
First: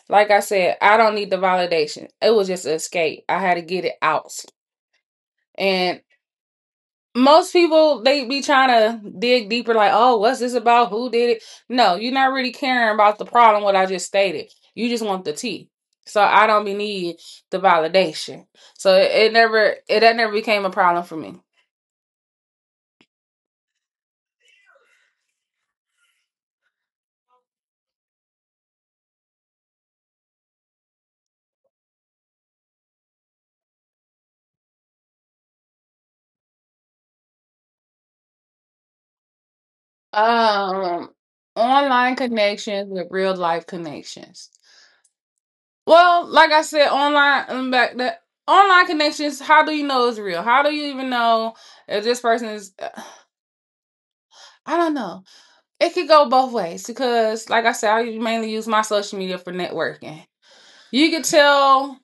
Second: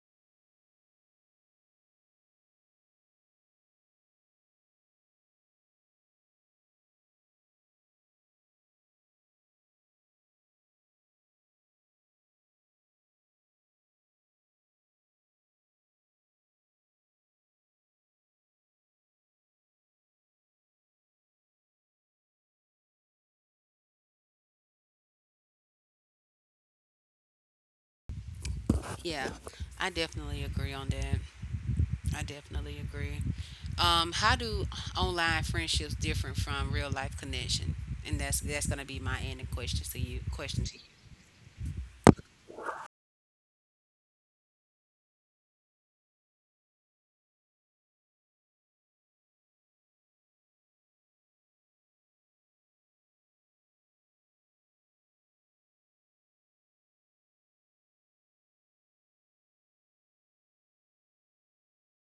Speaker 2: Like I said, I don't need the validation. It was just an escape. I had to get it out. And most people, they be trying to dig deeper like, oh, what's this about, who did it? No, you're not really caring about the problem what I just stated. You just want the tea. So I don't be need the validation. So it that never became a problem for me.
Speaker 1: Yeah. I definitely agree on that. I definitely agree. How do online friendships different from real life connection? And that's gonna be my ending question to you.
Speaker 2: um Online connections with real life connections. Well, like I said, online back that, online connections, how do you know it's real? How do you even know if this person is I don't know. It could go both ways because, like I said, I mainly use my social media for networking. You can tell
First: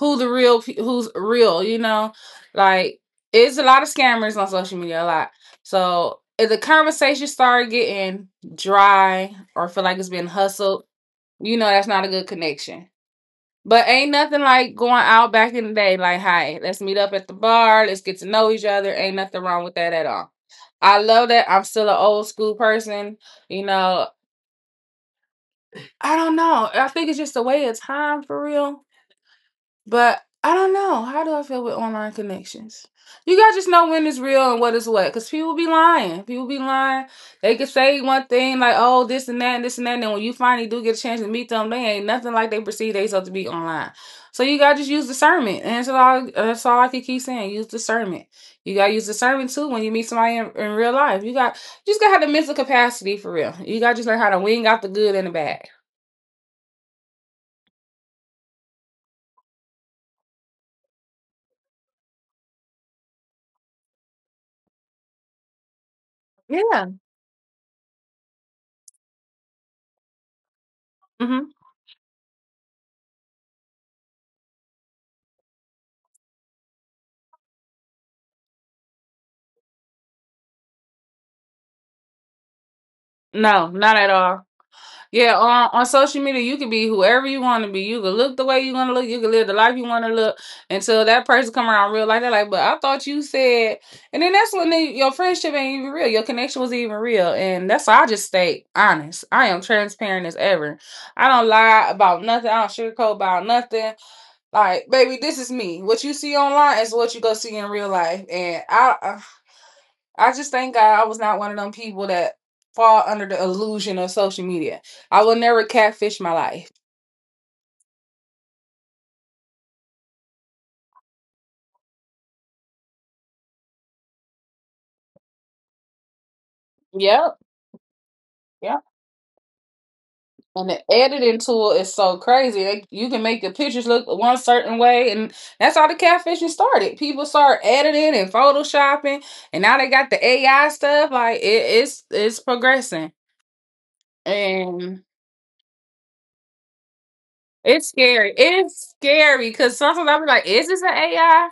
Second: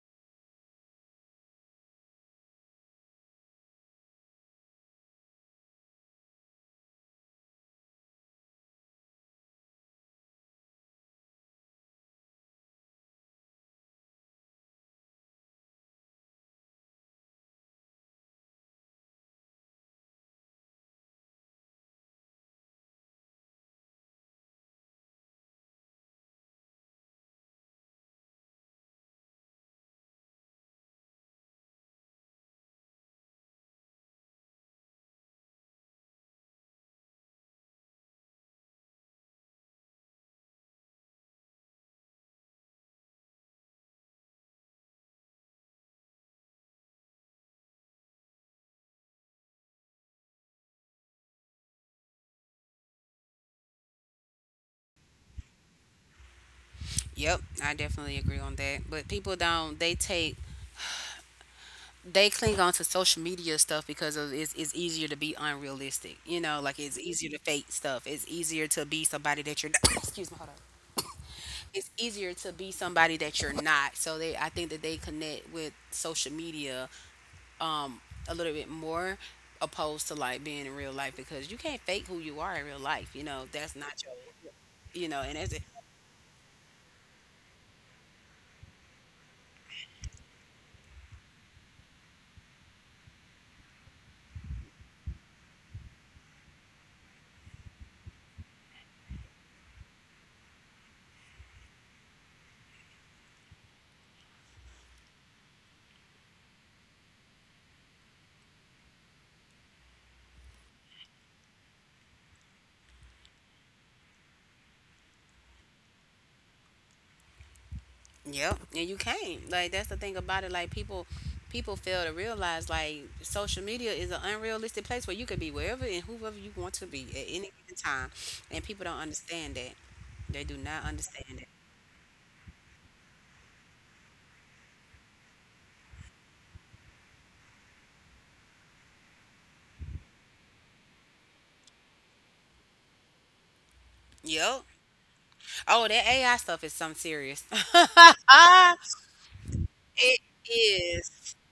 Speaker 2: who's real, you know. Like, it's a lot of scammers on social media, a lot. So if the conversation started getting dry or feel like it's been hustled, you know that's not a good connection. But ain't nothing like going out back in the day. Like, hey, let's meet up at the bar. Let's get to know each other. Ain't nothing wrong with that at all. I love that. I'm still an old school person. You know, I don't know. I think it's just a way of time for real. But I don't know. How do I feel with online connections? You guys just know when it's real and what is what. Because people be lying. People be lying. They can say one thing like, oh, this and that and this and that. And then when you finally do get a chance to meet them, they ain't nothing like they perceive they supposed to be online. So you gotta just use discernment. And that's all I can keep saying. Use discernment. You gotta use discernment too when you meet somebody in real life. You just gotta have the mental capacity for real. You gotta just learn how to wing out the good and the bad.
Speaker 1: Yep, I definitely agree on that. But people don't they take they cling on to social media stuff because of it's easier to be unrealistic. You know, like
Speaker 2: Yeah.
Speaker 1: it's easier to fake stuff. It's easier to be somebody that you're not. (coughs) Excuse me, hold on.
Speaker 2: Hmm.
Speaker 1: It's easier to be somebody that you're not. So they, I think that they connect with social media um, a little bit more opposed to like being in real life because you can't fake who you are in real life. You know,
Speaker 2: No,
Speaker 1: that's
Speaker 2: not
Speaker 1: not
Speaker 2: at
Speaker 1: your,
Speaker 2: all.
Speaker 1: you know, and
Speaker 2: Yeah,
Speaker 1: that's it.
Speaker 2: on social media, you can be whoever you want to be. You can look the way you want to look. You can live the life you want to look until that person come around real life. They're like, but I thought you said, and then that's when they, your friendship ain't even real. Your connection was even real, and that's why I just stay honest. I am transparent as ever. I don't lie about nothing. I don't sugarcoat about nothing. Like, baby, this is me. What you see online is what you go see in real life, and I just thank God I was not one of them people that fall under the illusion of social media. I will never catfish my life.
Speaker 1: Yep, and you can't. Like that's the thing about it. People fail to realize like social media is an unrealistic place where you could be wherever and whoever you want to be at
Speaker 2: Yep.
Speaker 1: any given time, and
Speaker 2: Yep.
Speaker 1: people don't understand that. They do
Speaker 2: And the
Speaker 1: not
Speaker 2: editing
Speaker 1: understand it.
Speaker 2: tool is so crazy. They, you can make the pictures look one certain way, and that's how the catfishing started. People start editing and photoshopping, and now they got the AI stuff. Like it's progressing,
Speaker 1: Yep.
Speaker 2: and
Speaker 1: Oh, that AI stuff is some serious.
Speaker 2: it's
Speaker 1: (laughs)
Speaker 2: scary. It's scary because sometimes I'll
Speaker 1: it
Speaker 2: be like, "Is this an
Speaker 1: is.
Speaker 2: AI?"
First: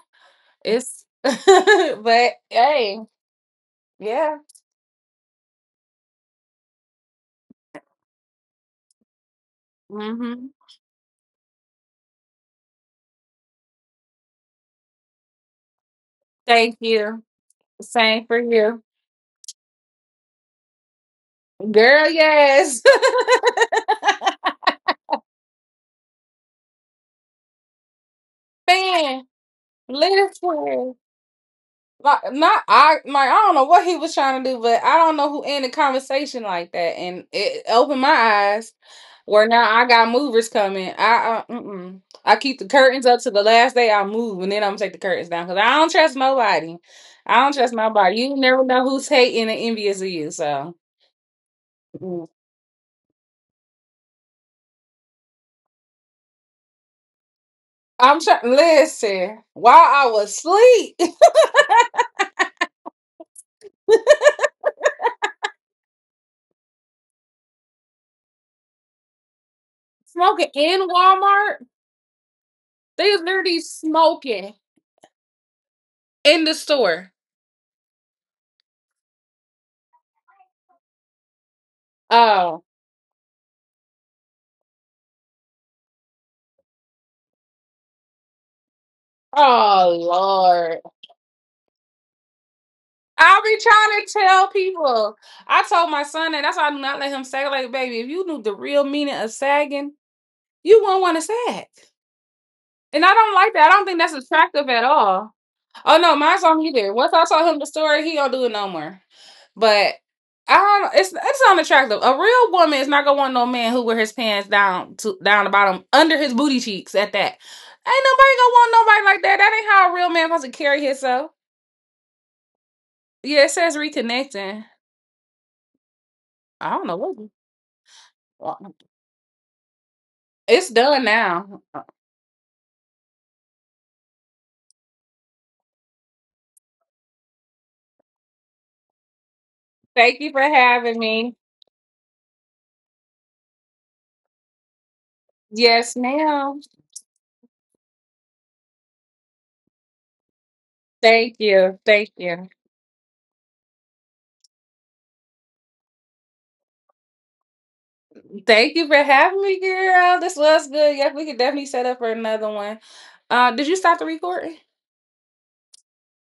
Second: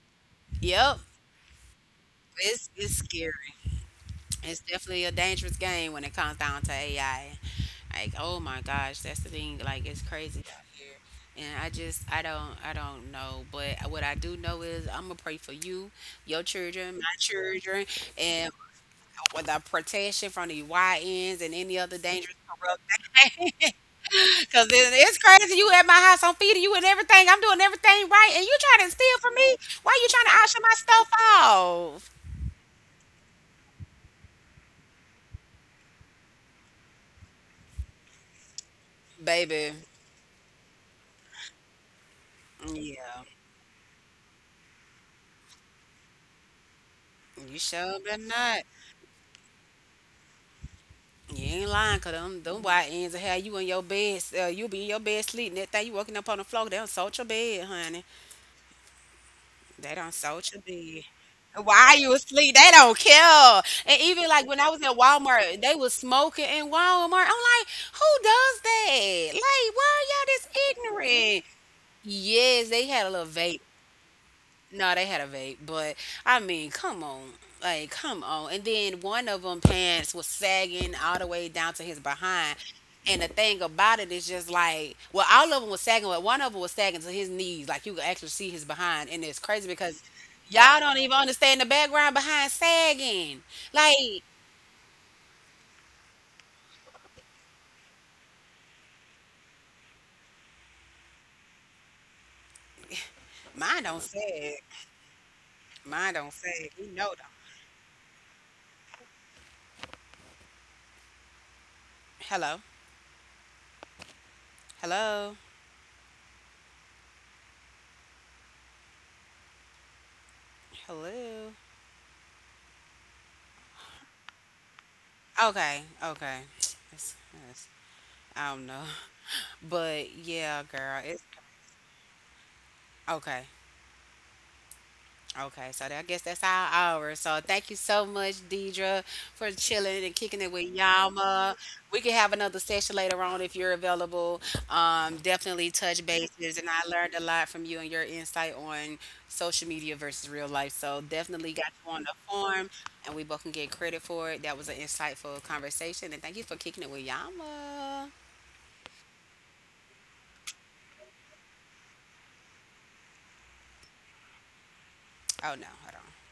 Speaker 1: Yep.
Speaker 2: It's, (laughs) but
Speaker 1: It's
Speaker 2: hey,
Speaker 1: scary.
Speaker 2: yeah.
Speaker 1: It's definitely a dangerous game when it comes down to AI. Like, oh my gosh, that's the thing. Like, it's crazy
Speaker 2: Hmm.
Speaker 1: out here, and I just, I don't know. But what I do know is, I'm gonna pray for you, your
Speaker 2: Thank
Speaker 1: children, my
Speaker 2: you.
Speaker 1: children,
Speaker 2: Same for
Speaker 1: and
Speaker 2: you.
Speaker 1: with the protection from the YNs and any other
Speaker 2: Girl,
Speaker 1: dangerous
Speaker 2: yes.
Speaker 1: corrupt thing. (laughs) Cause it's crazy. You at my house, I'm feeding you and everything. I'm doing everything right, and you
Speaker 2: (laughs)
Speaker 1: trying to steal
Speaker 2: Man,
Speaker 1: from me. Why you trying to auction my
Speaker 2: listen.
Speaker 1: stuff off,
Speaker 2: Like not I like I don't know what he was trying to do, but I don't know who ended conversation like that. And it opened my eyes where now
Speaker 1: baby?
Speaker 2: I got movers coming. I mm-mm. I keep the curtains up
Speaker 1: Yeah,
Speaker 2: to the last day I move, and then I'm gonna take the curtains down because I don't trust nobody. I don't
Speaker 1: you
Speaker 2: trust
Speaker 1: sure
Speaker 2: nobody.
Speaker 1: better
Speaker 2: You
Speaker 1: not.
Speaker 2: never know who's hating and envious of you. So
Speaker 1: You ain't lying, cause
Speaker 2: mm.
Speaker 1: them wide ends of hair, you be in your bed sleeping. That thing you waking up on the floor, they don't salt your bed, honey.
Speaker 2: I'm trying. Listen, while
Speaker 1: They
Speaker 2: I
Speaker 1: don't
Speaker 2: was
Speaker 1: salt your
Speaker 2: asleep.
Speaker 1: bed.
Speaker 2: (laughs)
Speaker 1: While you asleep, they don't care. And even like when I was at Walmart, they was smoking in Walmart. I'm like, who does that? Like, why are y'all this
Speaker 2: Smoking in
Speaker 1: ignorant?
Speaker 2: Walmart?
Speaker 1: Yes, they had a
Speaker 2: They
Speaker 1: little vape.
Speaker 2: literally smoking
Speaker 1: No, they had a vape, but I
Speaker 2: in the
Speaker 1: mean, come
Speaker 2: store.
Speaker 1: on, like come on. And then one of them pants was sagging all the way down to his behind.
Speaker 2: Oh.
Speaker 1: And the thing about it is just like, well, all of them was sagging, but one of them was sagging to his knees. Like you could actually see his behind, and it's crazy
Speaker 2: Oh
Speaker 1: because y'all
Speaker 2: Lord.
Speaker 1: don't even understand the background behind
Speaker 2: I'll
Speaker 1: sagging.
Speaker 2: be trying to
Speaker 1: Like
Speaker 2: tell people. I told my son that that's why I do not let him sag. Like, baby, if you knew the real meaning of sagging, you wouldn't want to sag. And I don't like that. I
Speaker 1: mine
Speaker 2: don't think
Speaker 1: don't
Speaker 2: that's
Speaker 1: sag,
Speaker 2: attractive at all. Oh
Speaker 1: mine
Speaker 2: no,
Speaker 1: don't
Speaker 2: mine's on
Speaker 1: sag. You
Speaker 2: either.
Speaker 1: know
Speaker 2: Once I
Speaker 1: them.
Speaker 2: told him the story, he don't do it no more. But I don't. It's unattractive. A real
Speaker 1: Hello,
Speaker 2: woman is not gonna want no man who wear his pants down to
Speaker 1: hello,
Speaker 2: down the bottom under his booty cheeks. At that, ain't nobody gonna want nobody like that. That ain't how a real man supposed to carry himself.
Speaker 1: hello.
Speaker 2: Yeah, it says reconnecting.
Speaker 1: Okay, okay. (tsk)
Speaker 2: I don't
Speaker 1: That's-
Speaker 2: know
Speaker 1: that's- I
Speaker 2: what.
Speaker 1: don't know. But yeah,
Speaker 2: It's
Speaker 1: girl,
Speaker 2: done
Speaker 1: it's
Speaker 2: now.
Speaker 1: okay. Okay, so that, I guess that's our hour. So thank you so much, Deidra, for chilling and
Speaker 2: Thank you
Speaker 1: kicking
Speaker 2: for
Speaker 1: it with
Speaker 2: having me.
Speaker 1: Yama. We can have another session later on if you're available. Definitely
Speaker 2: Yes,
Speaker 1: touch bases,
Speaker 2: ma'am.
Speaker 1: and I learned a lot from you and your insight on social media versus real life. So
Speaker 2: Thank
Speaker 1: definitely got
Speaker 2: you.
Speaker 1: you on the
Speaker 2: Thank you.
Speaker 1: form, and we both can get credit for it. That was an insightful conversation, and thank you for kicking it with Yama.
Speaker 2: Thank you for having me, girl. This was good. Yep, we could definitely set up for another one. Did you stop the recording?
Speaker 1: Oh no, hold on.